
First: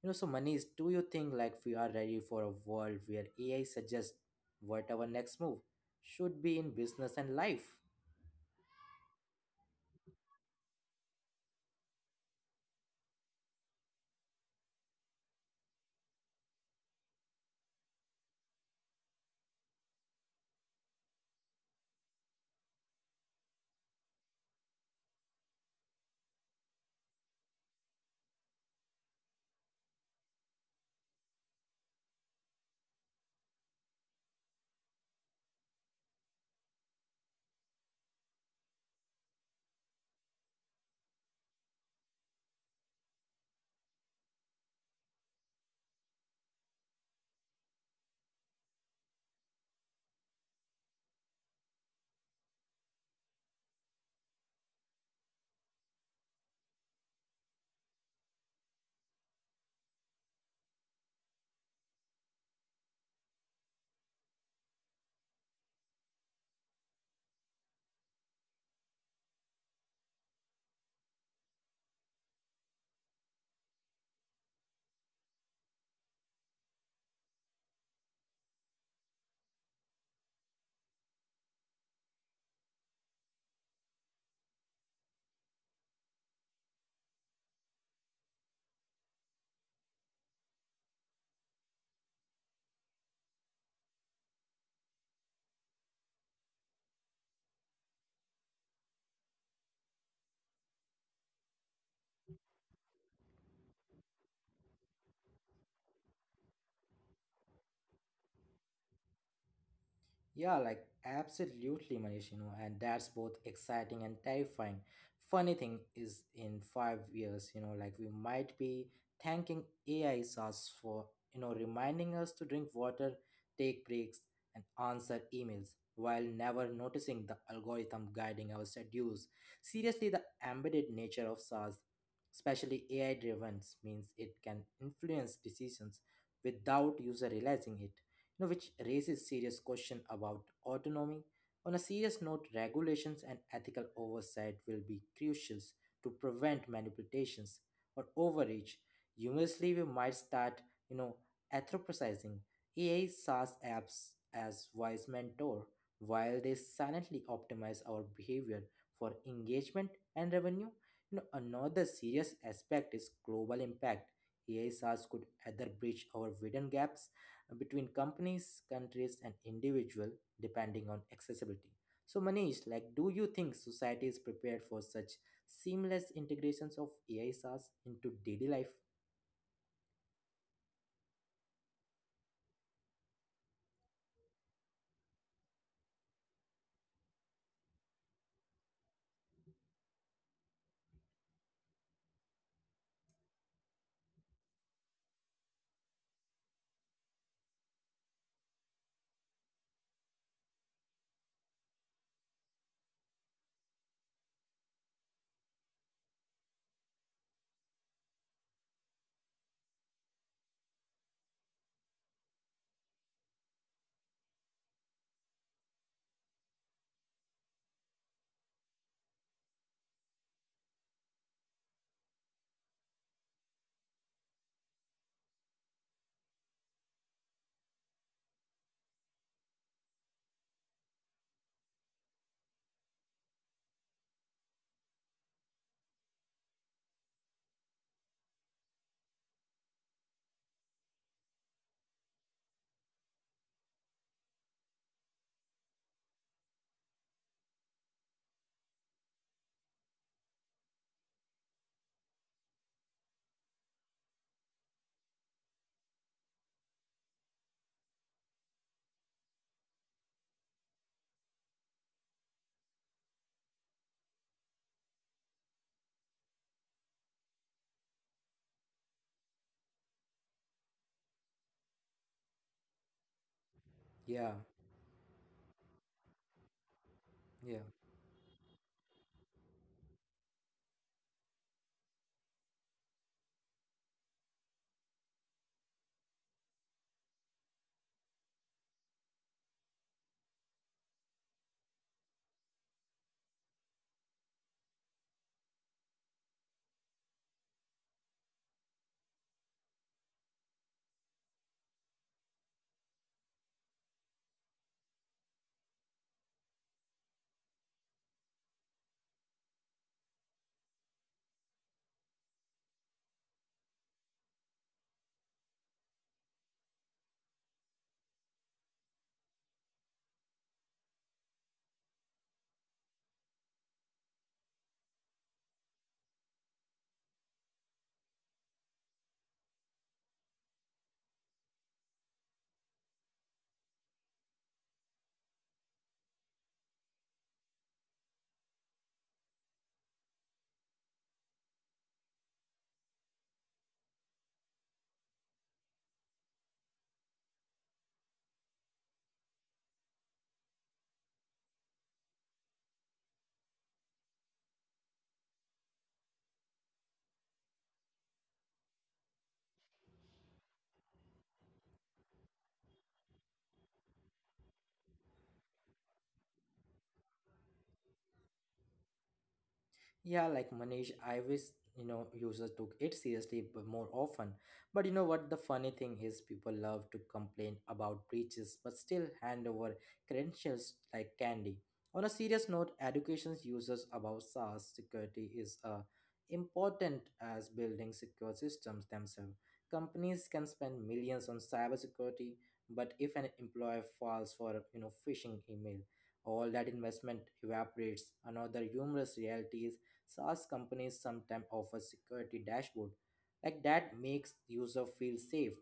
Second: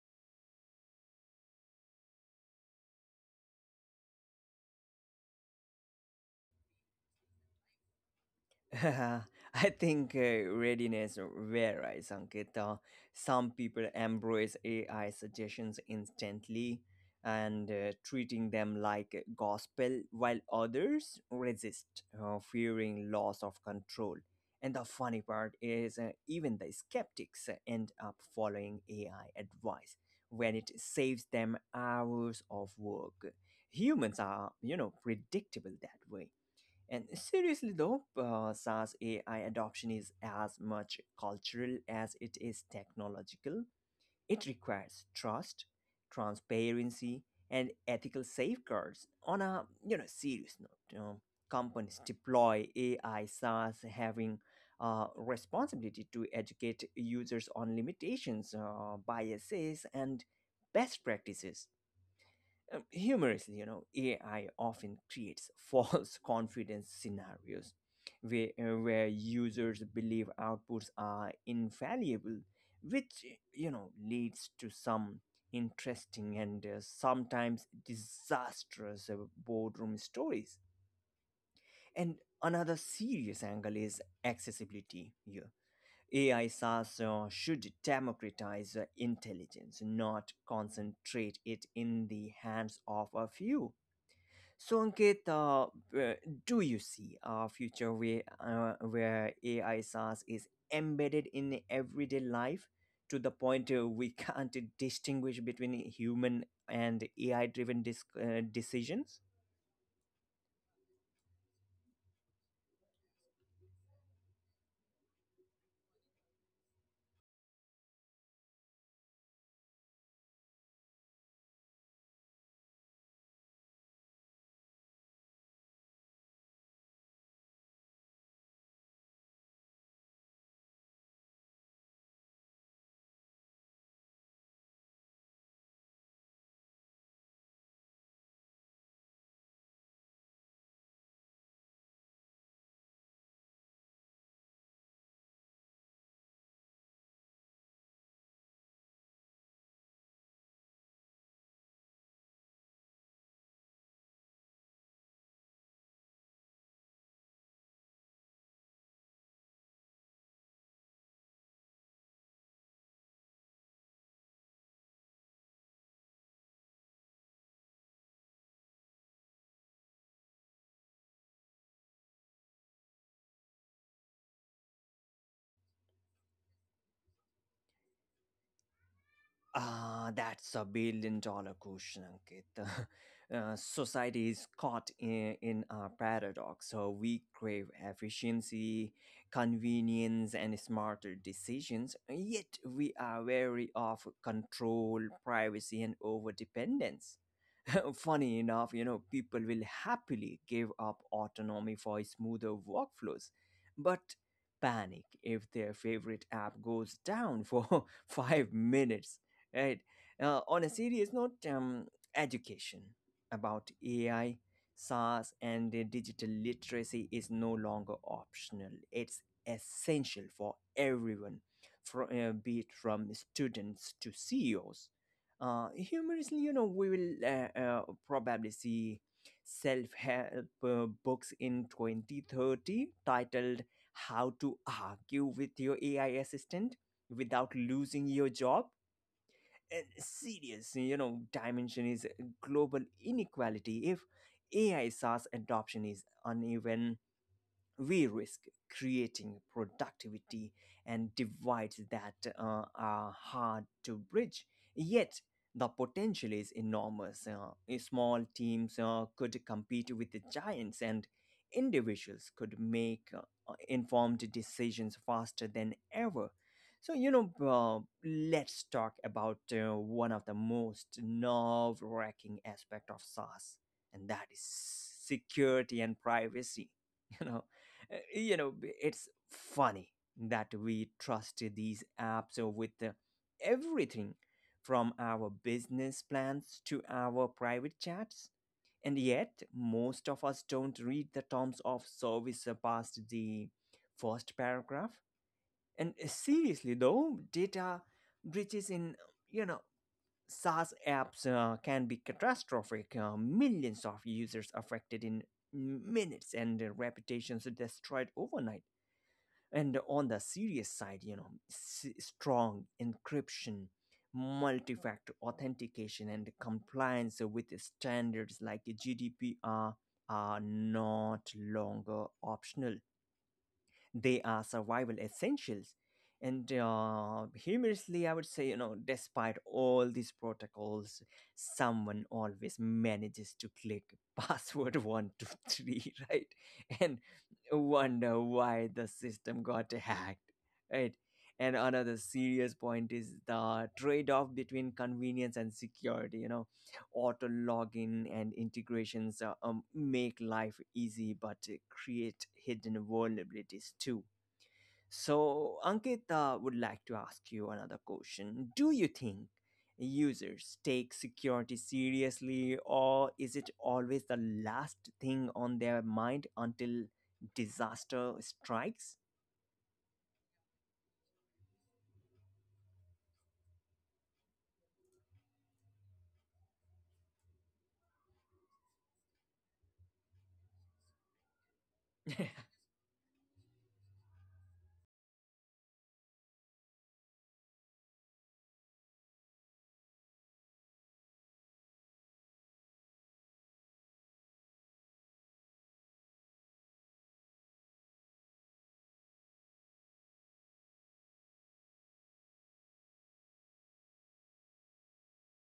S2: You know, so Manish, do you think like we are ready for a world where A I suggests what our next move should be in business and life?
S1: I think uh, readiness varies, Ankit. Uh, some people embrace A I suggestions instantly and uh, treating them like gospel, while others resist, uh, fearing loss of control. And the funny part is, uh, even the skeptics end up following A I advice when it saves them hours of work. Humans are, you know, predictable that way. And seriously, though, uh, SaaS A I adoption is as much cultural as it is technological. It requires trust, transparency, and ethical safeguards. On a you know serious note, you know, companies deploy A I SaaS having uh, responsibility to educate users on limitations, uh, biases, and best practices um, humorously, you know, A I often creates false confidence scenarios where, uh, where users believe outputs are infallible, which, you know, leads to some interesting and uh, sometimes disastrous uh, boardroom stories. And another serious angle is accessibility here. A I SaaS uh, should democratize uh, intelligence, not concentrate it in the hands of a few. So Ankit, uh, uh, do you see a future where uh, where A I SaaS is embedded in everyday life to the point uh, we can't distinguish between human and A I-driven dis- uh, decisions?
S2: Yeah, like absolutely, Manish, you know, and that's both exciting and terrifying. Funny thing is, in five years, you know, like we might be thanking A I us for, you know, reminding us to drink water, take breaks, and answer emails while never noticing the algorithm guiding our schedules. Seriously, the embedded nature of SaaS, especially A I driven, means it can influence decisions without user realizing it you know, which raises serious question about autonomy. On a serious note, regulations and ethical oversight will be crucial to prevent manipulations or overreach. Humorously, we might start, you know, anthropocizing A I SaaS apps as wise mentor while they silently optimize our behavior for engagement and revenue. You know, another serious aspect is global impact. A I SaaS could either bridge our hidden gaps between companies, countries, and individual depending on accessibility. So, Manish, like, do you think society is prepared for such seamless integrations of A I S Rs into daily life?
S1: Ah, that's a billion dollar question, Ankit. Uh, society is caught in, in a paradox. So we crave efficiency, convenience, and smarter decisions, yet we are wary of control, privacy, and overdependence. Funny enough, you know, people will happily give up autonomy for smoother workflows, but panic if their favorite app goes down for five minutes, right? Uh, on a serious note, um, education about ai SaaS and uh, digital literacy is no longer optional. It's essential for everyone, from, uh, be it from students to C E Os. Uh, humorously, you know, we will uh, uh, probably see self-help uh, books in twenty thirty titled "How to Argue with Your A I Assistant Without Losing Your Job." And serious, you know, dimension is eh, global inequality. If A I SaaS adoption is uneven, we risk creating productivity and divides that uh, are hard to bridge. Yet, the potential is enormous. Uh, small teams uh, could compete with the giants, and individuals could make uh, informed decisions faster than ever. So, you know, uh, let's talk about uh, one of the most nerve wracking aspect of SaaS, and
S2: Yeah,
S1: that is security and privacy. You know,
S2: yeah.
S1: uh, you know it's funny that we trust these apps with uh, everything from our business plans to our private chats and yet most of us don't read the terms of service past the first paragraph and seriously though data breaches in you know SaaS apps uh, can be catastrophic. Uh, millions of users affected in minutes and uh, reputations destroyed overnight and on the serious side, you know s- strong encryption, multi-factor authentication and compliance with standards like gdpr are not longer optional, they are survival essentials. And uh, humorously, I would say, you know, despite all these protocols, someone always manages to click password one, two, three, right? And wonder why the system got hacked, right? And another serious point is the trade off between convenience and security. You know, auto login and integrations uh, um, make life easy but uh, create hidden vulnerabilities too. So, Ankit, uh, would like to ask you another question. Do you think users take security seriously, or is it always the last thing on their mind until disaster strikes?
S2: Yeah, like Manish, I wish you know users took it seriously b- more often. But you know what? The funny thing is, people love to complain about breaches, but still hand over credentials like candy. On a serious note, education's users about SaaS security is uh, important as building secure systems themselves. Companies can spend millions on cybersecurity, but if an employer falls for you know phishing email, all that investment evaporates. Another humorous reality is SaaS companies sometimes offer security dashboard like that makes user feel safe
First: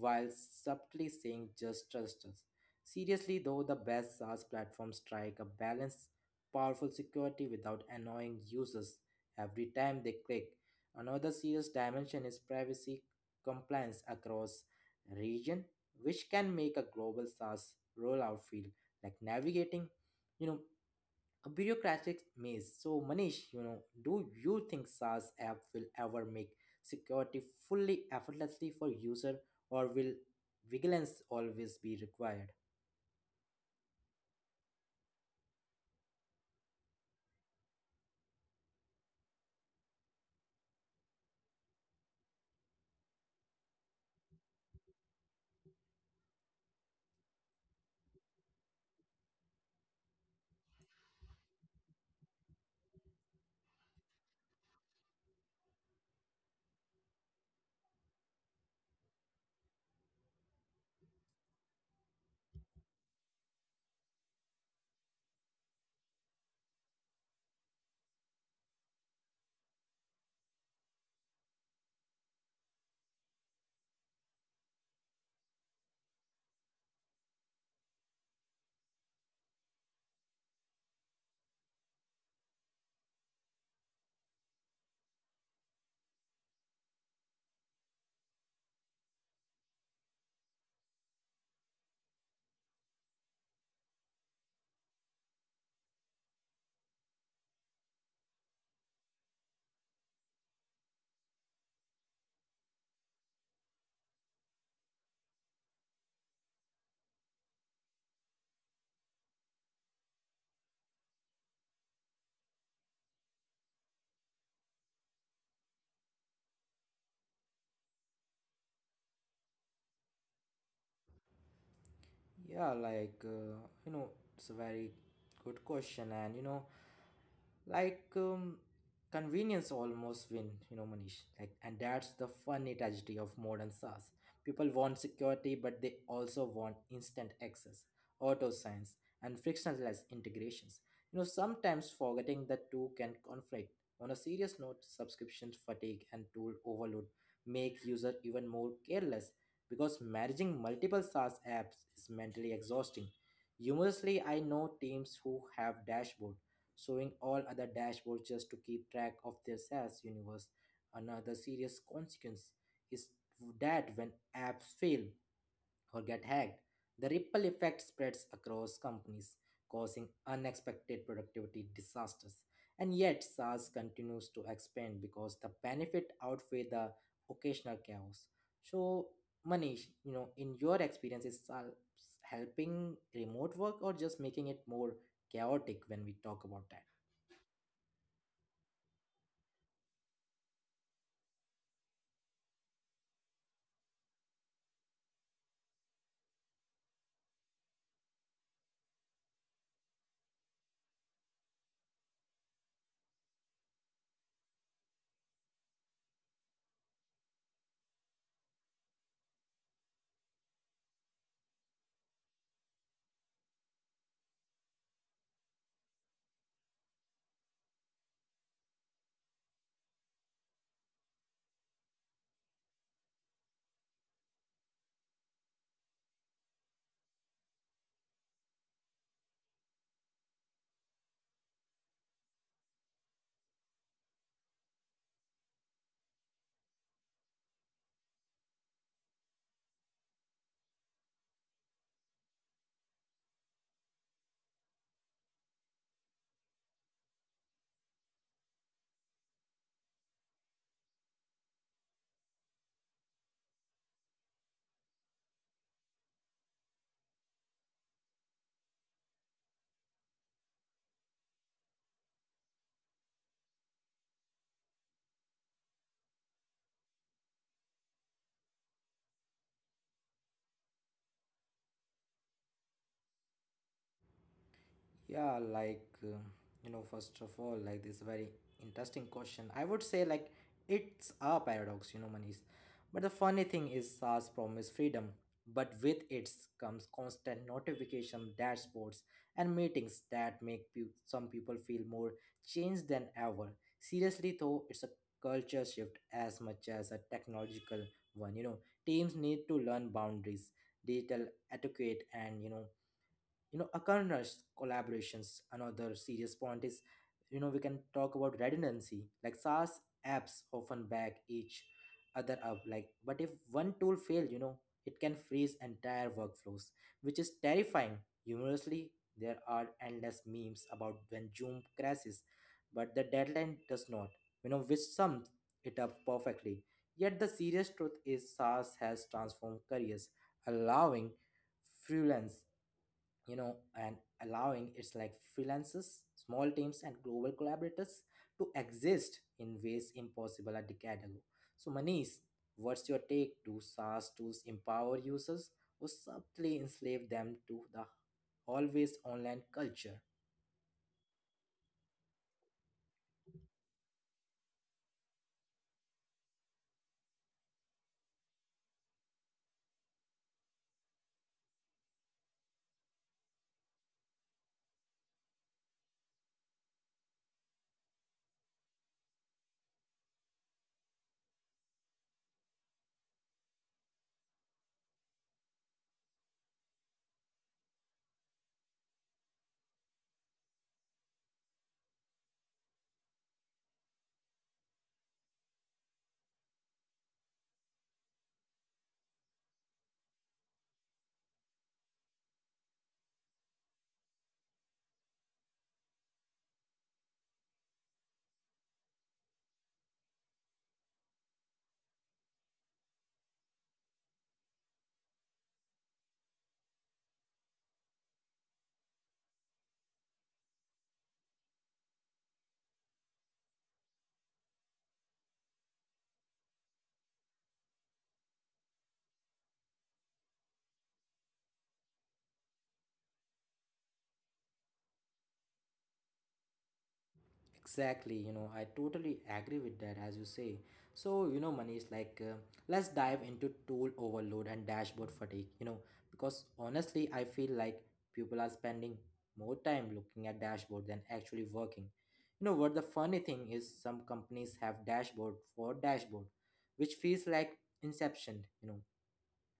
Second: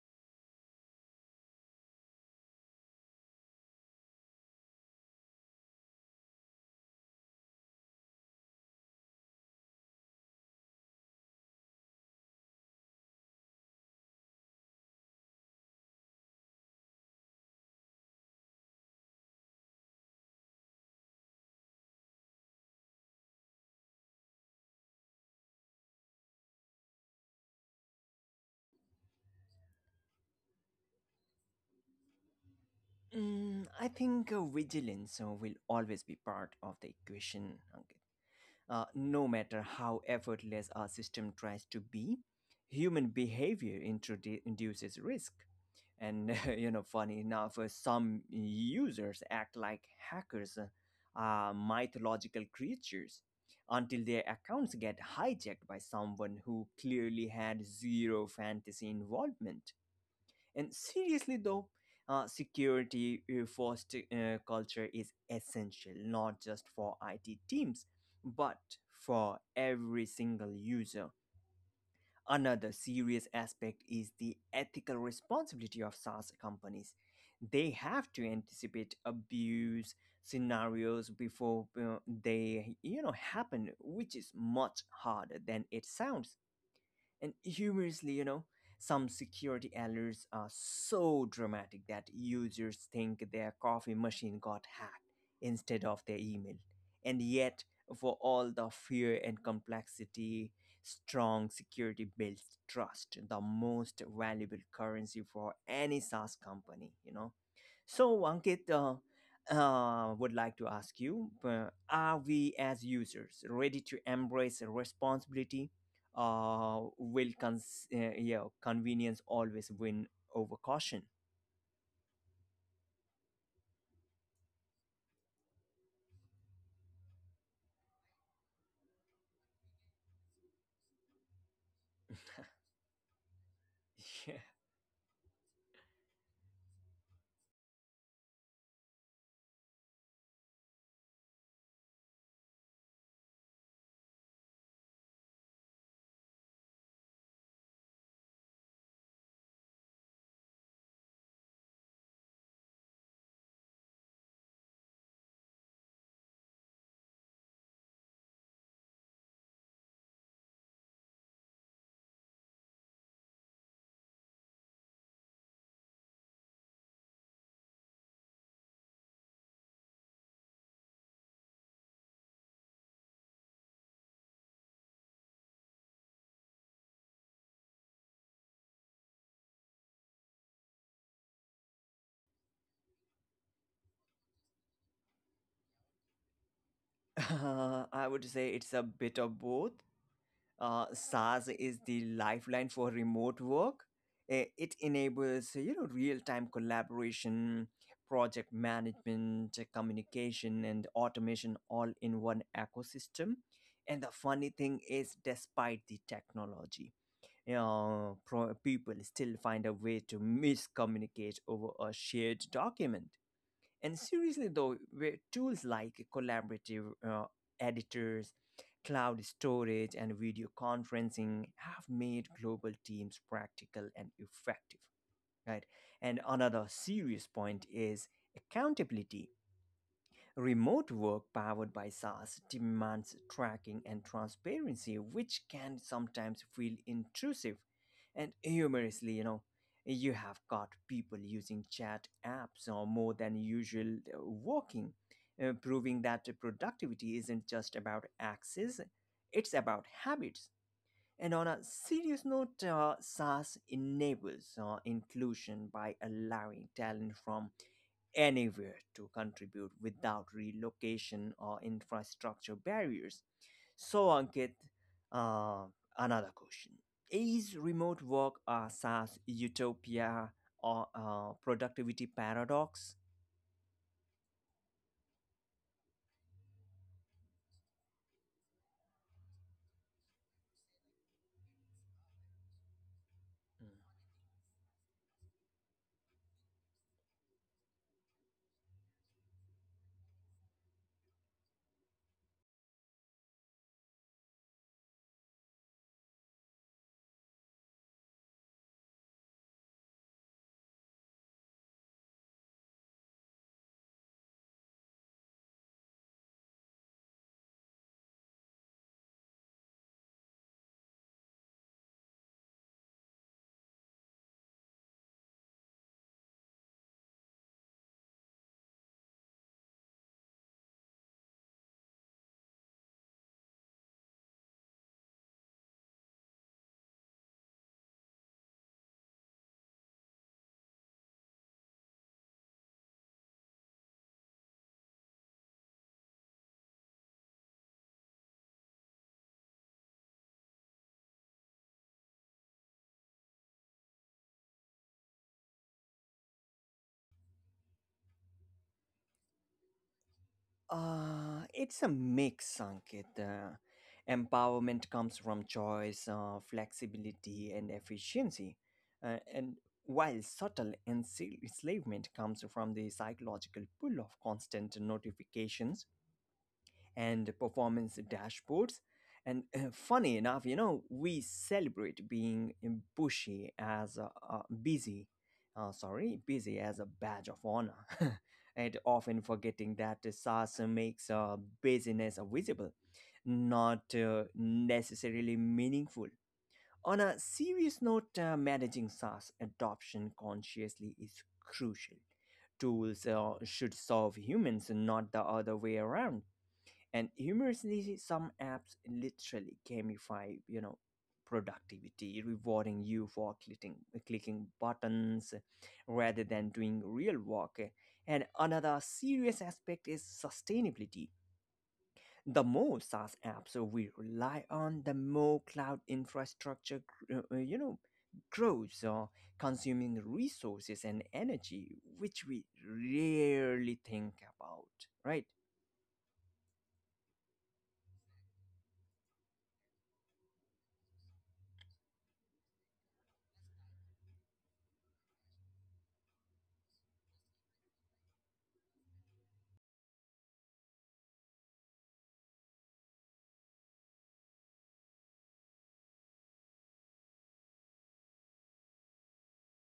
S2: while subtly saying just trust us. Seriously though, the best SaaS platforms strike a balance, powerful security without annoying users every time they click. Another serious dimension is privacy compliance across region, which can make a global SaaS rollout feel like navigating, you know, a bureaucratic maze. So, Manish, you know, do you think SaaS app will ever make security fully effortlessly for user, or will vigilance always be required?
S1: Mm, I think uh, vigilance uh, will always be part of the equation, Ankit. Uh, no matter how effortless our system tries to be, human behavior introdu- induces risk. And you know, funny enough, uh, some users act like hackers uh, are mythological creatures until their accounts get hijacked by someone who clearly had zero fantasy involvement. And seriously, though, uh, security uh, first uh, culture is essential not just for I T teams, but for every single user. Another serious aspect is the ethical responsibility of SaaS companies. They have to anticipate abuse scenarios before uh, they you know happen, which is much harder than it sounds and humorously, you know, some security alerts are so dramatic that users think their coffee machine got hacked instead of their email. And yet, for all the fear and complexity, strong security builds trust, the most valuable currency for any SaaS company, you know so, Ankit, uh, uh, would like to ask you uh, are we as users ready to embrace a responsibility? Uh, will cons- uh, yeah, convenience always win over caution?
S2: Yeah, like, uh, you know, it's a very good question. And, you know, like, um, convenience almost win, you know, Manish. Like, and that's the funny tragedy of modern SaaS.
S1: Yeah.
S2: People want security, but they also want instant access, auto signs, and frictionless integrations. You know, sometimes forgetting the two can conflict. On a serious note, subscription fatigue and tool overload make user even more careless because managing multiple SaaS apps is mentally exhausting. Humorously, I know teams who have dashboard showing all other dashboards just to keep track of their SaaS universe. Another serious consequence is that when apps fail, or get hacked, the ripple effect spreads across companies, causing unexpected productivity disasters. And yet, SaaS continues to expand because the benefit outweigh the occasional chaos. So, Manish, you know, in your experience, is SaaS helping remote work or just making it more chaotic when we talk about that?
S1: Uh, I would say it's a bit of both. uh, SaaS is the lifeline for remote work. Eh, it enables you know real-time collaboration, project management, eh, communication, and automation all in one ecosystem. And the funny thing is, despite the technology, you know, pro- people still find a way to miscommunicate over a shared document and seriously, though, where tools like collaborative uh, editors, cloud storage, and video conferencing have made global teams practical and effective, right? And another serious point is accountability. Remote work powered by SaaS demands tracking and transparency, which can sometimes feel intrusive. And humorously, you know, you have got people using chat apps or more than usual uh, working, uh, proving that productivity isn't just about access, it's about habits. And on a serious note, uh, SaaS enables uh, inclusion by allowing talent from anywhere to contribute without relocation or infrastructure barriers. So, Ankit, uh, another question. Is remote work a SaaS utopia or a productivity paradox?
S2: Yeah, like uh, you know, first of all, like this very interesting question. I would say like it's a paradox, you know, Manish. But the funny thing is, SaaS promise freedom, but with it comes constant notification dashboards and meetings that make pe- some people feel more changed than ever. Seriously, though, it's a culture shift as much as a technological one. You know, teams need to learn boundaries, digital etiquette, and you know you know occurrence collaborations. Another serious point is, you know we can talk about redundancy, like SaaS apps often back each other up, like but if one tool fail, you know it can freeze entire workflows, which is terrifying. Humorously, there are endless memes about when Zoom crashes but the deadline does not, you know which sums it up perfectly. Yet the serious truth is SaaS has transformed careers, allowing freelance, you know, and allowing its like freelancers, small teams, and global collaborators to exist in ways impossible a decade ago. So, Manish, what's your take? Do SaaS tools empower users or subtly enslave them to the always online culture?
S1: Uh, it's a mix, Ankit. Uh, empowerment comes from choice, uh, flexibility, and efficiency. Uh, and while subtle enslavement comes from the psychological pull of constant notifications and performance dashboards. And uh, funny enough, you know, we celebrate being bushy as a, a busy, uh, sorry, busy as a badge of honor, and often forgetting that SaaS makes uh, busyness visible, not uh, necessarily meaningful. On a serious note, uh, managing SaaS adoption consciously is crucial. Tools uh, should serve humans, not the other way around. And humorously, some apps literally gamify you know productivity, rewarding you for clicking clicking buttons rather than doing real work. And another serious aspect is sustainability. The more SaaS apps we rely on, the more cloud infrastructure, gr- uh, uh, you know, grows, uh, consuming resources and energy, which we rarely think about, right?
S2: Exactly, you know, I totally agree with that, as you say. So, you know, Manish, like, uh, let's dive into tool overload and dashboard fatigue, you know, because honestly, I feel like people are spending more time looking at dashboard than actually working. You know, what the funny thing is, some companies have dashboard for dashboard, which feels like inception, you know,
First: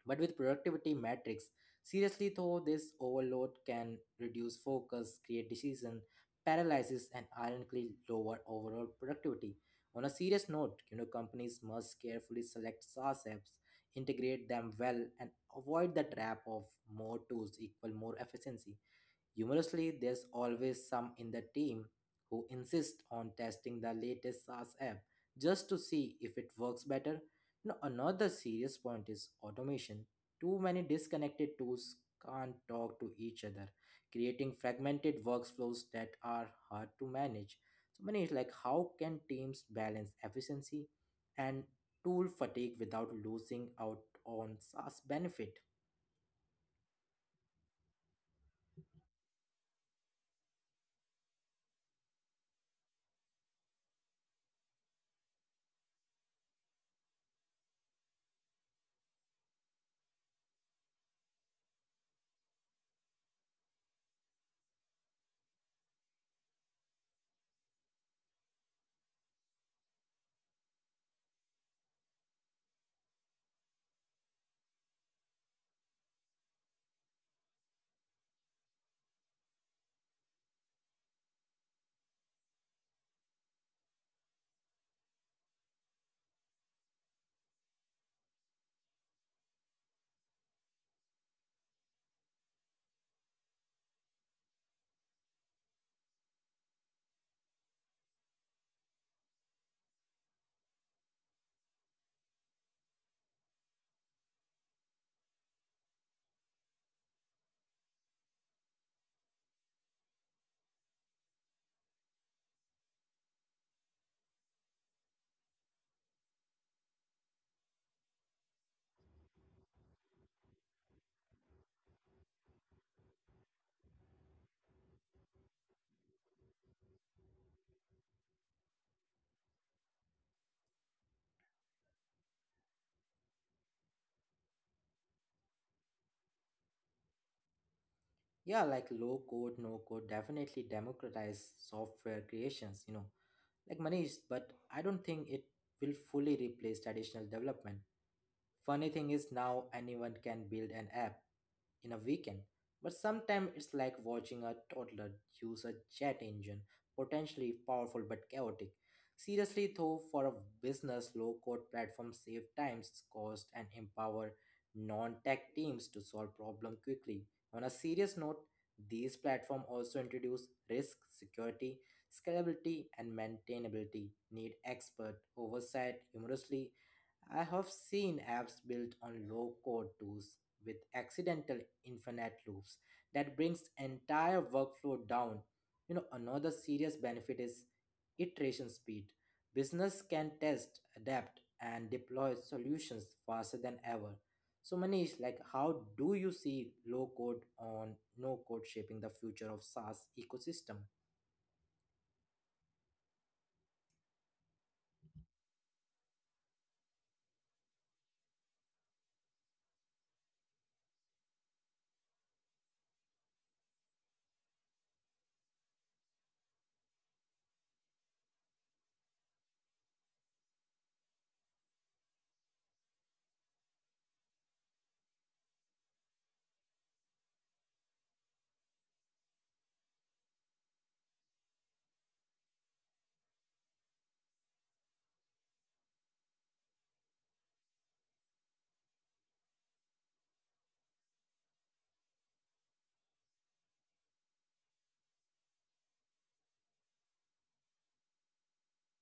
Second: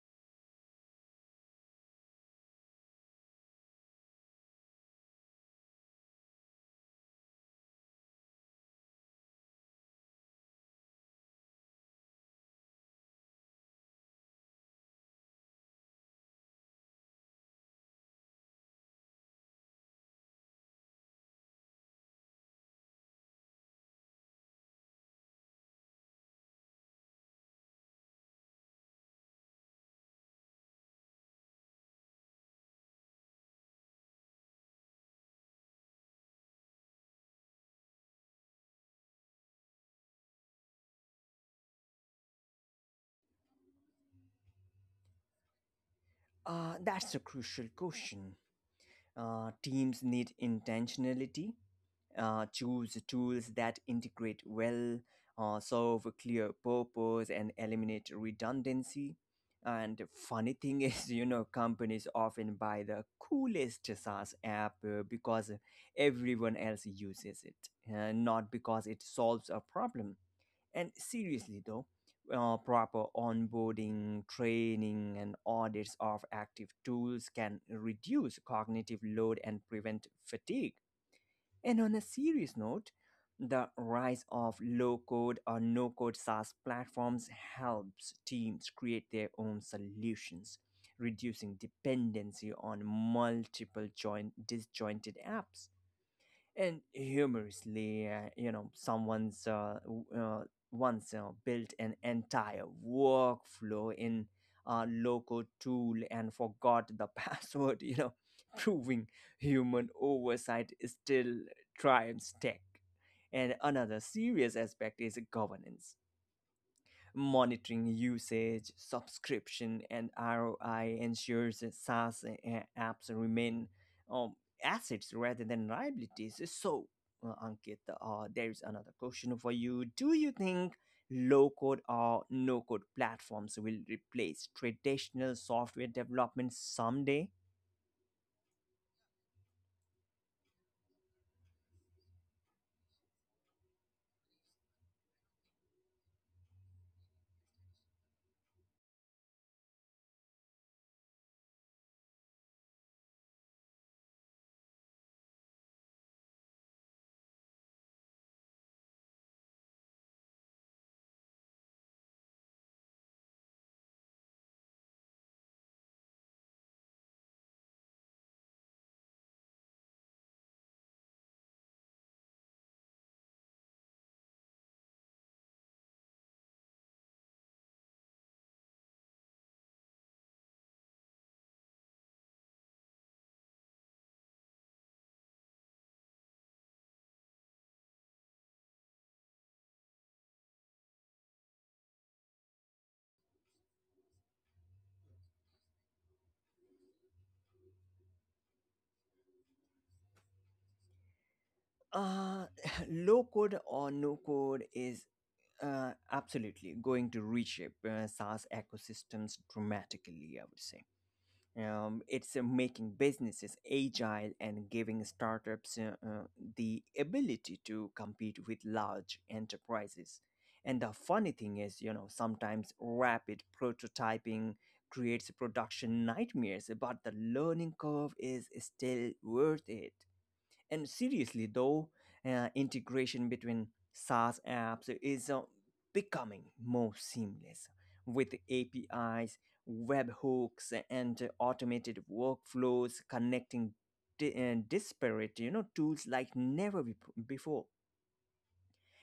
S2: but with productivity metrics. Seriously though, this overload can reduce focus, create decision paralysis, and ironically lower overall productivity. On a serious note, you know, companies must carefully select SaaS apps, integrate them well, and avoid the trap of more tools equal more efficiency. Humorously, there's always some in the team who insist on testing the latest SaaS app just to see if it works better. Now, another serious point is automation. Too many disconnected tools can't talk to each other, creating fragmented workflows that are hard to manage. So, many like how can teams balance efficiency and tool fatigue without losing out on SaaS benefit?
S1: Uh, that's a crucial question. Uh, teams need intentionality, uh, choose tools that integrate well, uh, serve a clear purpose, and eliminate redundancy. And funny thing is, you know, companies often buy the coolest SaaS app uh, because everyone else uses it, uh, not because it solves a problem. And seriously, though, uh, proper onboarding, training, and audits of active tools can reduce cognitive load and prevent fatigue. And on a serious note, the rise of low code or no code SaaS platforms helps teams create their own solutions, reducing dependency on multiple joint, disjointed apps. And humorously, uh, you know someone's uh, w- uh, once uh, built an entire workflow in a local tool and forgot the password you know proving human oversight still triumphs tech. And another serious aspect is governance. Monitoring usage, subscription, and R O I ensures that SaaS a- apps remain um, assets rather than liabilities. So, uh, Ankit, uh, there is another question for you. Do you think low code or no code platforms will replace traditional software development someday?
S2: Yeah, like low code, no code definitely democratize software creations, you know like Manish, but I don't think it will fully replace traditional development. Funny thing is now anyone can build an app in a weekend, but sometimes it's like watching a toddler use a jet engine, potentially powerful but chaotic. Seriously, though, for a business, low code platforms save times, cost, and empower non tech teams to solve problems quickly. On a serious note, these platforms also introduce risk, security, scalability and maintainability need expert oversight. Humorously, I have seen apps built on low code tools with accidental infinite loops that brings entire workflow down. You know, another serious benefit is iteration speed. Business can test, adapt, and deploy solutions faster than ever. So, Manish, like, how do you see low code on no code shaping the future of SaaS ecosystem?
S1: Uh, low code or no code is uh, absolutely going to reshape uh, SaaS ecosystems dramatically, I would say. Um, it's uh, making businesses agile and giving startups uh, uh, the ability to compete with large enterprises. And the funny thing is, you know, sometimes rapid prototyping creates production nightmares, but the learning curve is still worth it. And seriously, though, uh, integration between SaaS apps is uh, becoming more seamless with A P Is, webhooks, and uh, automated workflows connecting di- uh, disparate, you know, tools like never be- before.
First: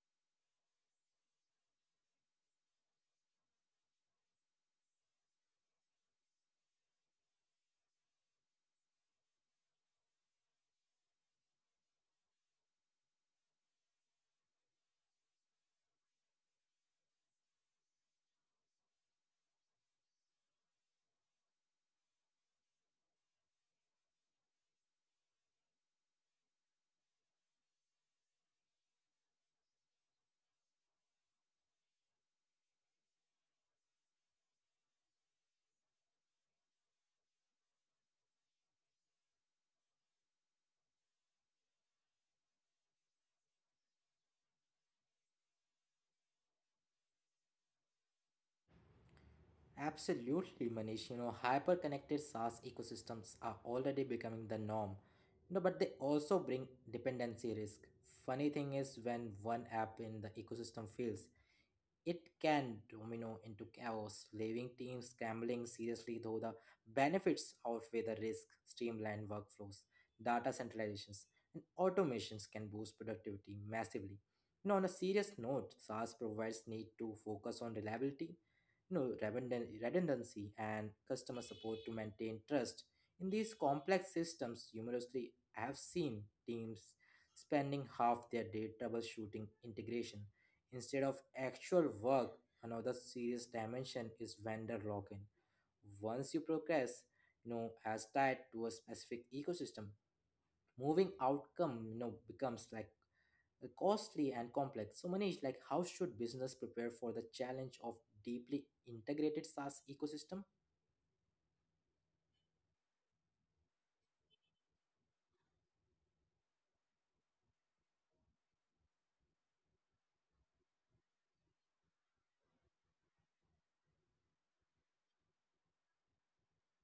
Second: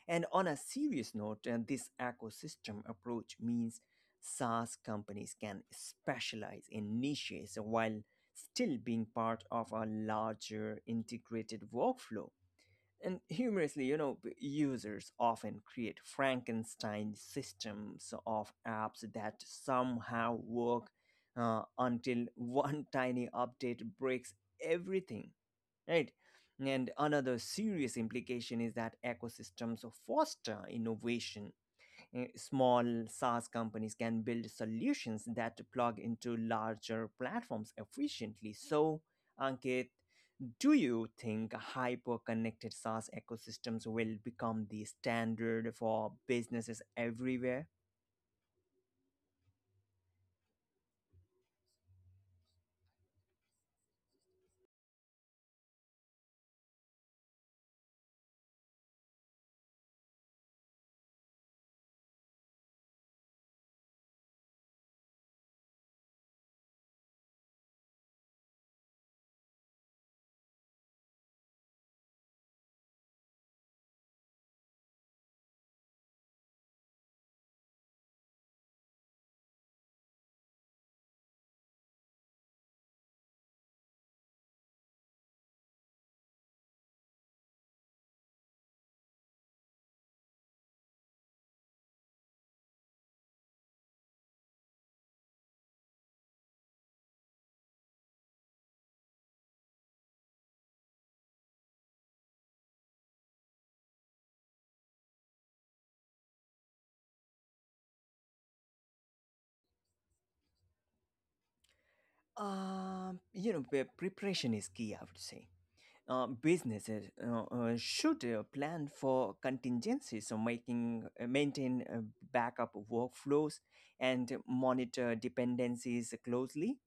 S1: And on a serious note, uh, this ecosystem approach means SaaS companies can specialize in niches while still being part of a larger integrated workflow. And humorously, you know, users often create Frankenstein systems of apps that somehow work uh, until one tiny update breaks everything, right? And another serious implication is that ecosystems foster innovation. Eh, Small SaaS companies can build solutions that plug into larger platforms efficiently. So, Ankit, do you think hyper-connected SaaS ecosystems will become the standard for businesses everywhere?
S2: Absolutely, Manish. You know, hyper-connected SaaS ecosystems are already becoming the norm. No, but they also bring dependency risk. Funny thing is when one app in the ecosystem fails, it can domino into chaos, leaving teams scrambling. Seriously, though, the benefits outweigh the risk. Streamlined workflows, data centralizations, and automations can boost productivity massively. You know, on a serious note, SaaS providers need to focus on reliability, you know, redundan- redundancy, and customer support to maintain trust in these complex systems. Humorously, I have seen teams spending half their day troubleshooting integration instead of actual work. Another serious dimension is vendor lock-in. Once you progress, you know, as tied to a specific ecosystem, moving outcome, you know, becomes like uh, costly and complex. So Manish, like how should business prepare for the challenge of deeply integrated SaaS ecosystem?
S1: Um, you know, pre- preparation is key, I would say. Uh, businesses uh, uh, should uh, plan for contingencies, so making uh, maintain uh, backup workflows and monitor dependencies closely.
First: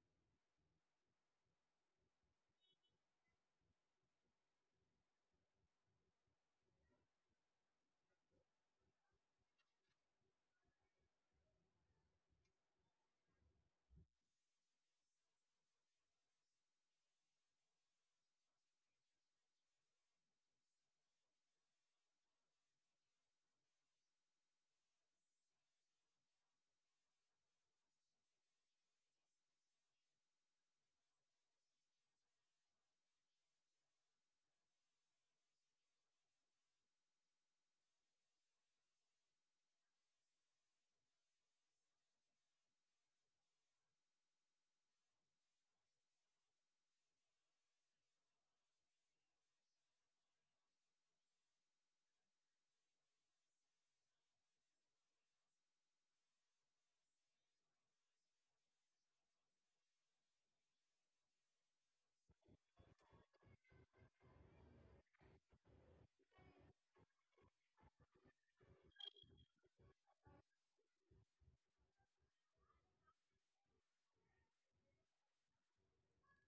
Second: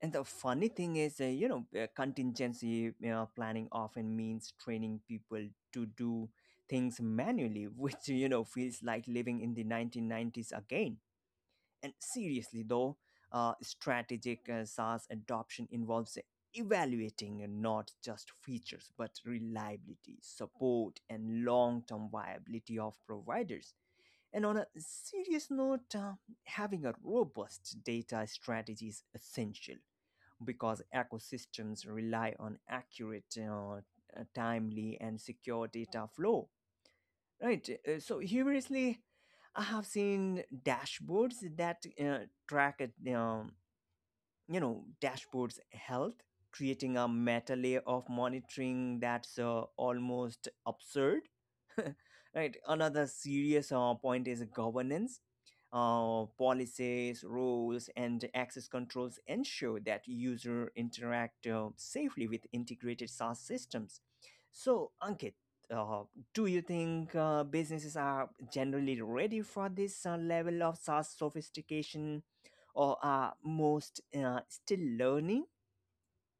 S1: And the funny thing is, uh, you know, uh, contingency uh, planning often means training people to do things manually, which, you know, feels like living in the nineteen nineties again. And seriously, though, uh, strategic uh, SaaS adoption involves evaluating uh, not just features, but reliability, support, and long term viability of providers. And on a serious note, uh, having a robust data strategy is essential because ecosystems rely on accurate, uh, uh, timely, and secure data flow. Right. Uh, so humorously, I have seen dashboards that uh, track it. Um, you know, dashboards health, creating a meta layer of monitoring that's uh, almost absurd, right? Another serious uh, point is governance. uh, policies, rules, and access controls ensure that user interact uh, safely with integrated SaaS systems. So, Ankit, uh, do you think uh, businesses are generally ready for this uh, level of SaaS sophistication, or are most uh, still learning?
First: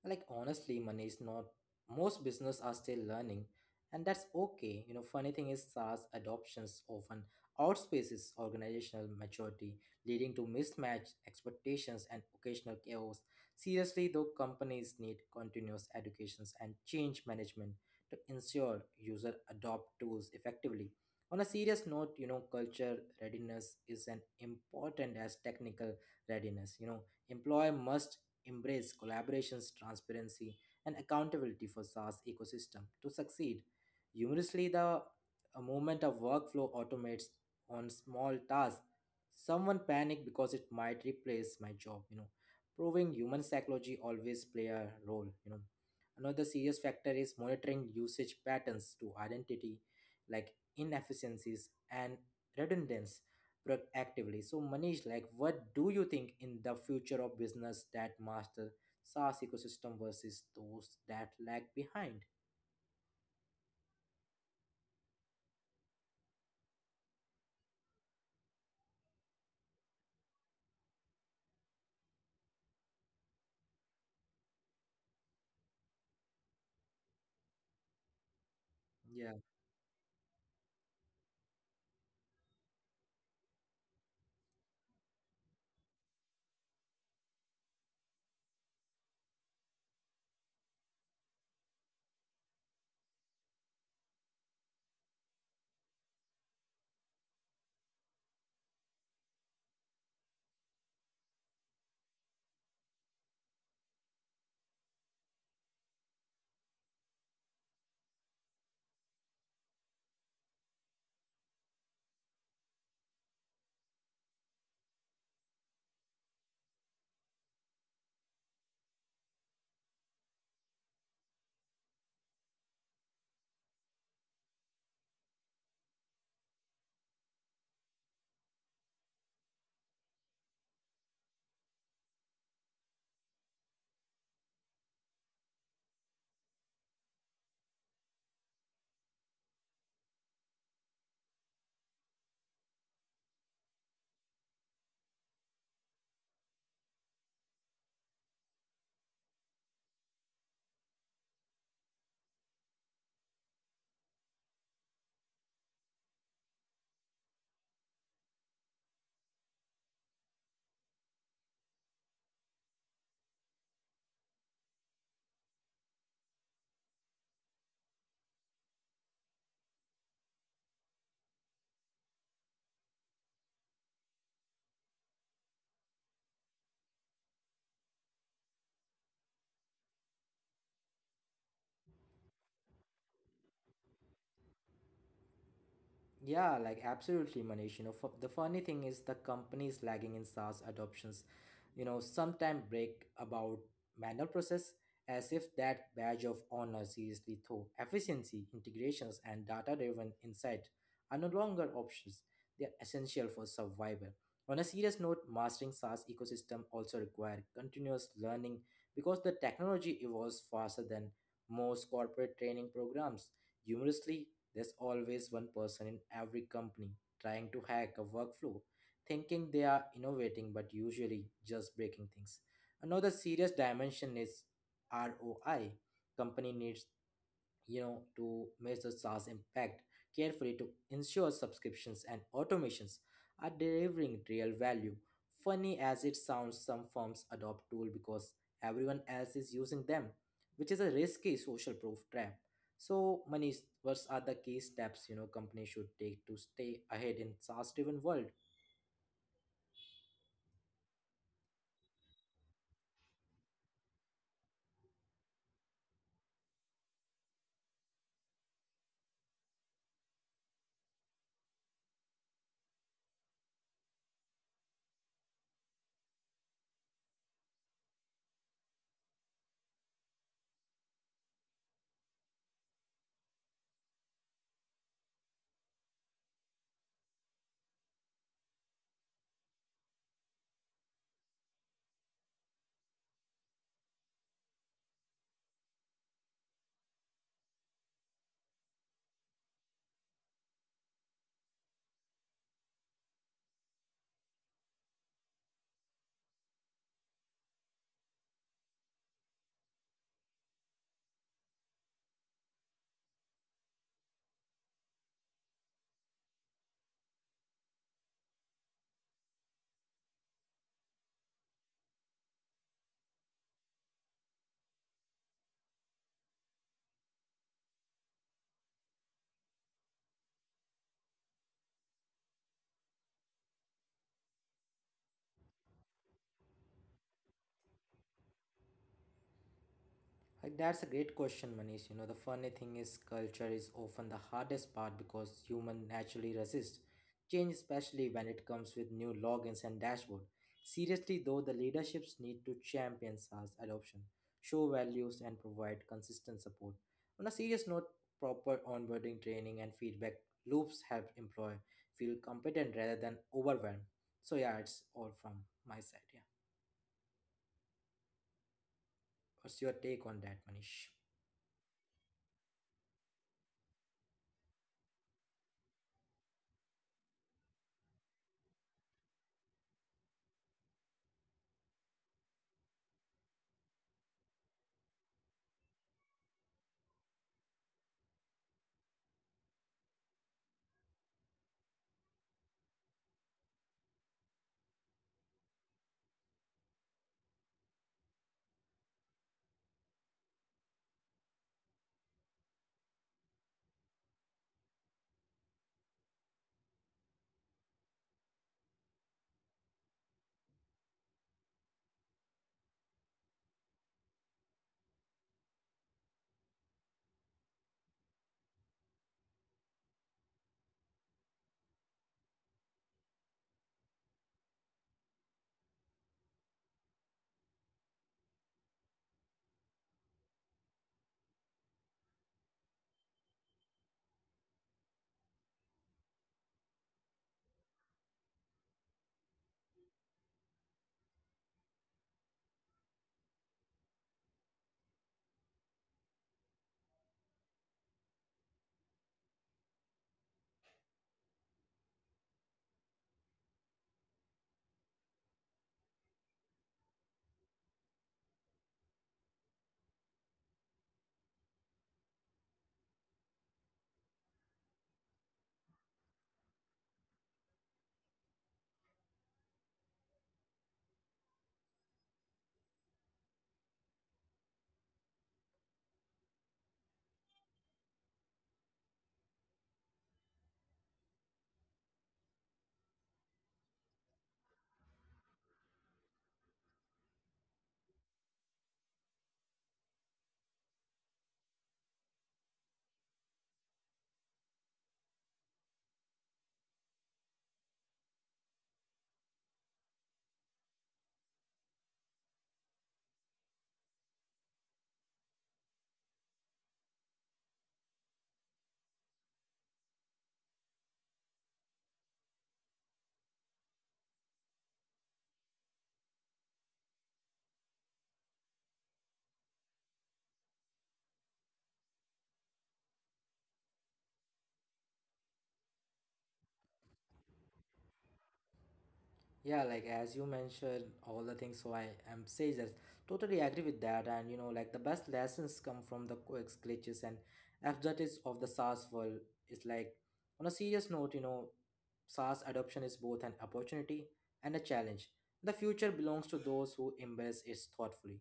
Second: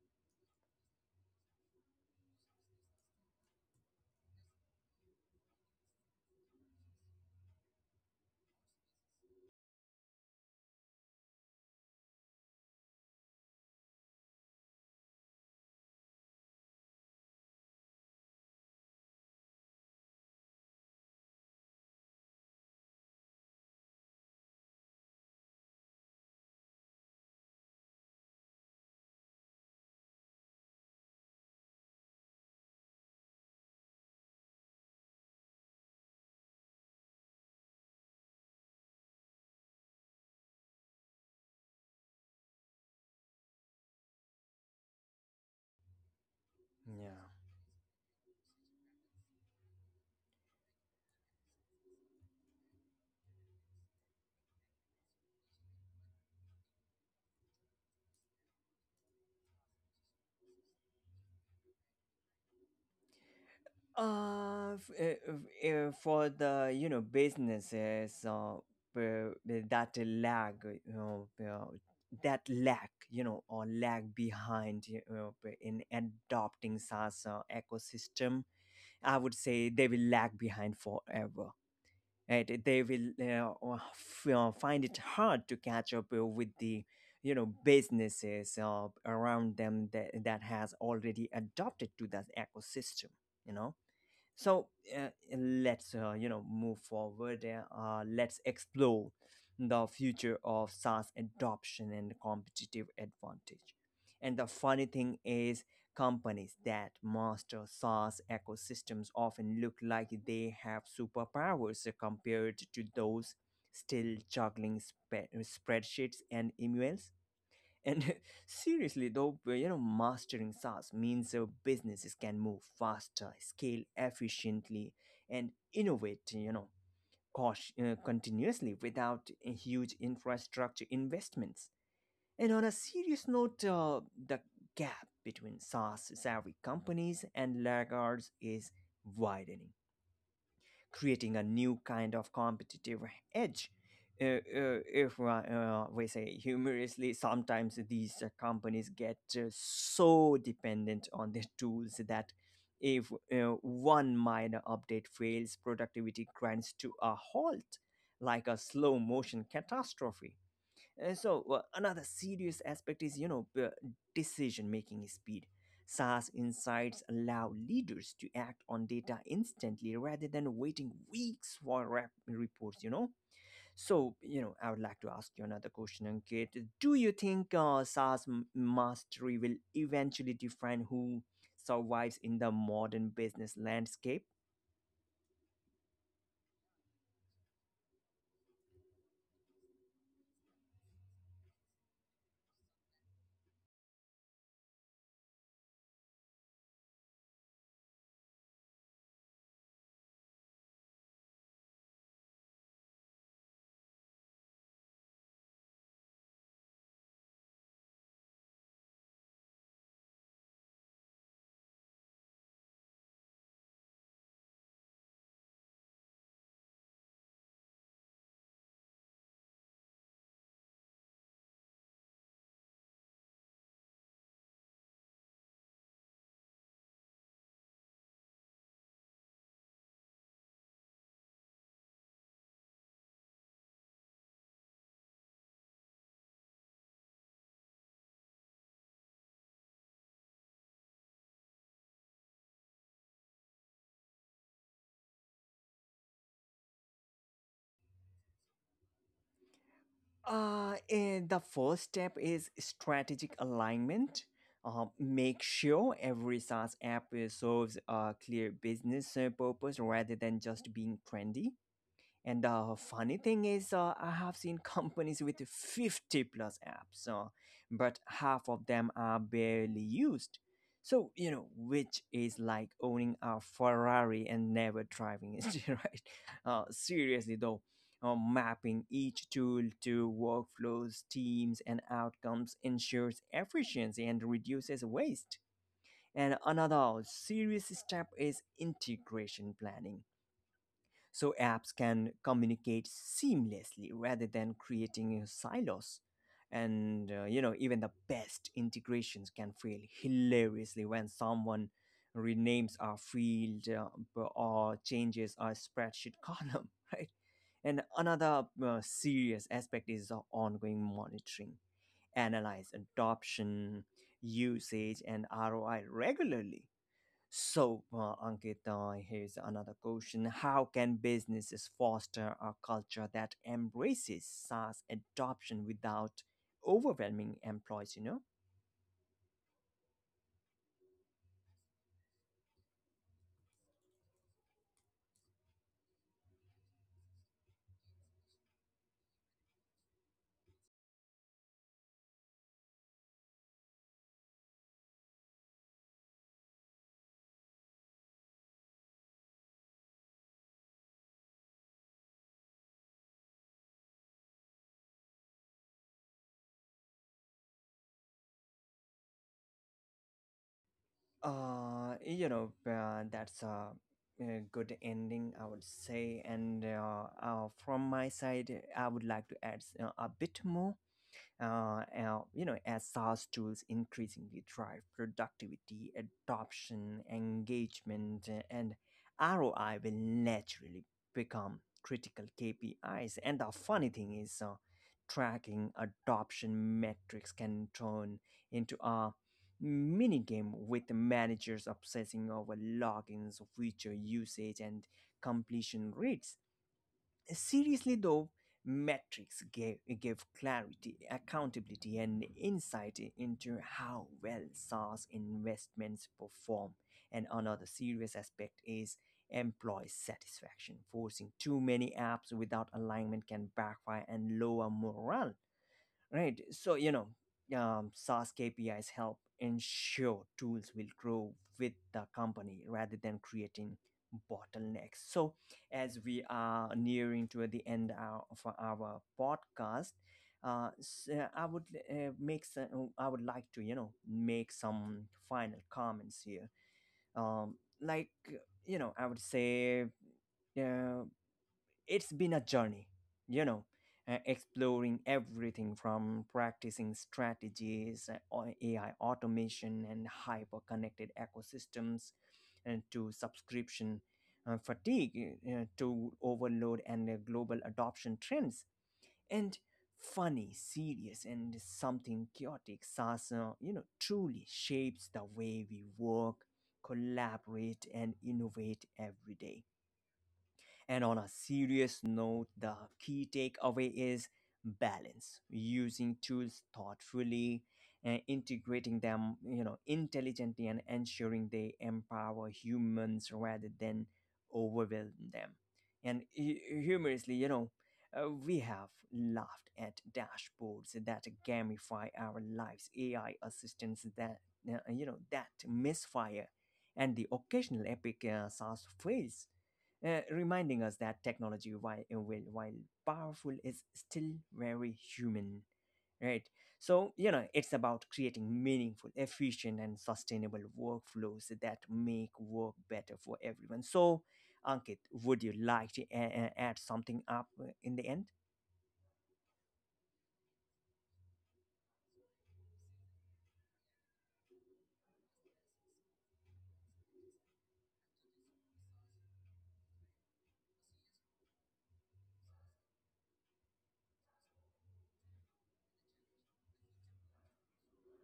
S2: Like honestly, money is not most business are still learning, and that's okay. You know, funny thing is SaaS adoptions often outspaces organizational maturity, leading to mismatched expectations and occasional chaos. Seriously, though, companies need continuous educations and change management to ensure user adopt tools effectively. On a serious note, you know, culture readiness is an important as technical readiness. You know, employer must embrace collaborations, transparency, and accountability for SaaS ecosystem to succeed. Humorously, the uh, movement of workflow automates on small tasks. Someone panic because it might replace my job, you know, proving human psychology always play a role, you know. Another serious factor
S1: Yeah.
S2: is monitoring usage patterns to identity like inefficiencies and redundancy proactively. So Manish, like what do you think in the future of business that master SaaS ecosystem versus those that lag behind?
S1: Uh, f- uh, f- uh, for the, you know, businesses uh, p- that lag you know uh, that lack, you know, or lag behind, you know, p- in adopting SaaS uh, ecosystem, I would
S2: Yeah.
S1: say they will lag behind forever. Right, they will uh, uh, f- uh, find it hard to catch up uh, with the, you know, businesses uh, around them that, that has already adopted to that ecosystem, you know. So, uh, let's uh, you know, move forward uh, uh, let's explore the future of SaaS adoption and competitive advantage. And the funny thing is, companies that master SaaS ecosystems often look like they have superpowers compared to those still juggling spe- spreadsheets and emails. And seriously, though, you know, mastering SaaS means uh, businesses can move faster, scale efficiently, and innovate, you know, caut- uh, continuously without huge infrastructure investments. And on a serious note, uh, the gap between SaaS savvy companies and laggards is widening, creating a new kind of competitive edge. Uh, uh, if uh, uh, we say humorously, sometimes these uh, companies get uh, so dependent on their tools that if uh, one minor update fails, productivity grinds to a halt like a slow motion catastrophe. And so uh, another serious aspect is, you know, decision making speed. SaaS insights allow leaders to act on data instantly rather than waiting weeks for rep- reports. You know, so, you know, I would like to ask you another question, Ankit. Do you think uh, SaaS m- mastery will eventually define who survives in the modern business landscape?
S2: Yeah, like absolutely, Manish. You know, fu- the funny thing is the companies lagging in SaaS adoptions, you know, sometimes break about manual process as if that badge of honor. Seriously though, efficiency, integrations, and data-driven insight are no longer options. They are essential for survival. On a serious note, mastering SaaS ecosystem also require continuous learning because the technology evolves faster than most corporate training programs. Humorously, there's always one person in every company trying to hack a workflow, thinking they are innovating but usually just breaking things. Another serious dimension is R O I. Company needs you know to measure SaaS impact carefully to ensure subscriptions and automations are delivering real value. Funny as it sounds, some firms adopt tool because everyone else is using them, which is a risky social proof trap. So, Manish, what are the key steps you know companies should take to stay ahead in SaaS-driven world?
S1: Uh, eh, the first step is strategic alignment. Uh, make sure every SaaS app eh, serves a clear business eh, purpose rather than just being trendy. And the funny thing is, uh, I have seen companies with fifty plus apps, uh, but half of them are barely used. So, you know, which is like owning a Ferrari and never driving it, right? Uh, seriously, though, uh, mapping each tool to workflows, teams, and outcomes ensures efficiency and reduces waste. And another serious step is integration planning, so apps can communicate seamlessly rather than creating uh, silos. And uh, you know, even the best integrations can fail hilariously when someone renames a field, uh, b- or changes a spreadsheet column, right? And another uh, serious aspect is the ongoing monitoring, analyze adoption, usage, and R O I regularly. So, uh, Ankit, uh, here's another question. How can businesses foster a culture that embraces SaaS adoption without overwhelming employees, you know?
S2: Like, that's a great question, Manish. You know, the funny thing is, culture is often the hardest part because human naturally resist change, especially when it comes with new logins and dashboard. Seriously, though, the leaderships need to champion SaaS adoption, show values, and provide consistent support. On a serious note, proper onboarding training and feedback loops help employee feel competent rather than overwhelmed. So yeah, it's all from my side. Yeah, what's your take on that, Manish?
S1: Uh, you know, uh, that's a, a good ending, I would say. And uh, uh, from my side, I would like to add uh, a bit more. uh, uh, you know, as SaaS tools increasingly drive productivity, adoption, engagement, uh, and R O I will naturally become critical K P Is. And the funny thing is, uh, tracking adoption metrics can turn into a mini game, with managers obsessing over logins, feature usage, and completion rates. Seriously, though, metrics gave, gave clarity, accountability, and insight into how well SaaS investments perform. And another serious aspect is employee satisfaction. Forcing too many apps without alignment can backfire and lower morale, right? So, you know, um, SaaS KPIs help ensure tools will grow with the company rather than creating bottlenecks. So, as we are nearing to the end uh, of our podcast, uh, s- uh, i would uh, make some, I would like to, you know, make some final comments here. um, like you know, I would say, uh, it's been a journey, you know, uh, exploring everything from practicing strategies, uh, on A I automation, and hyper connected ecosystems, and to subscription uh, fatigue, uh, to overload, and uh, global adoption trends. And funny, serious, and something chaotic, SaaS, uh, you know, truly shapes the way we work, collaborate, and innovate every day. And on a serious note, the key takeaway is balance: using tools thoughtfully and integrating them, you know, intelligently, and ensuring they empower humans rather than overwhelm them. And hu- humorously, you know, uh, we have laughed at dashboards that gamify our lives, A I assistants that, uh, you know that misfire, and the occasional epic uh, SaaS fails, uh, reminding us that technology, while, uh, while while powerful, is still very human, right? So, you know, it's about creating meaningful, efficient, and sustainable workflows that make work better for everyone. So, Ankit, would you like to a- a- add something up uh, in the end?
S2: Yeah, like as you mentioned, all the things. So I am says that totally agree with that. And you know, like the best lessons come from the quirks, glitches, and absurdities of the SaaS world. It's like on a serious note, you know, SaaS adoption is both an opportunity and a challenge. The future belongs to those who embrace it thoughtfully.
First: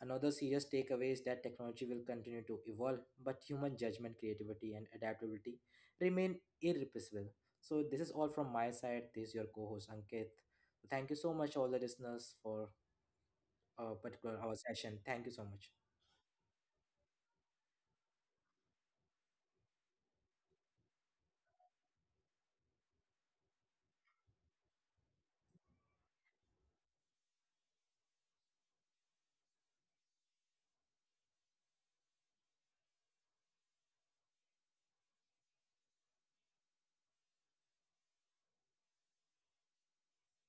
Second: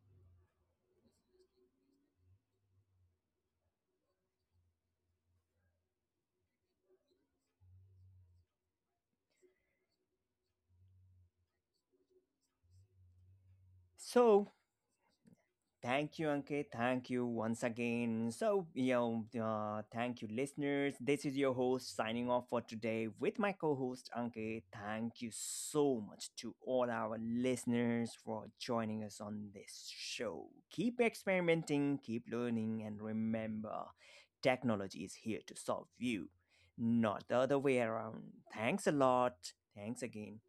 S2: Another serious takeaway is that technology will continue to evolve, but human judgment, creativity, and adaptability remain irreplaceable. So, this is all from my side. This is your co host, Ankit. Thank you so much, all the listeners, for a particular
S1: So,
S2: our session. Thank you so much.
S1: thank you, Ankit. Thank you once again. So, you know, uh, thank you, listeners. This is your host signing off for today with my co host, Ankit. Thank you so much to all our listeners for joining us on this show. Keep experimenting, keep learning, and remember, technology is here to solve you, not the other way around. Thanks a lot. Thanks again.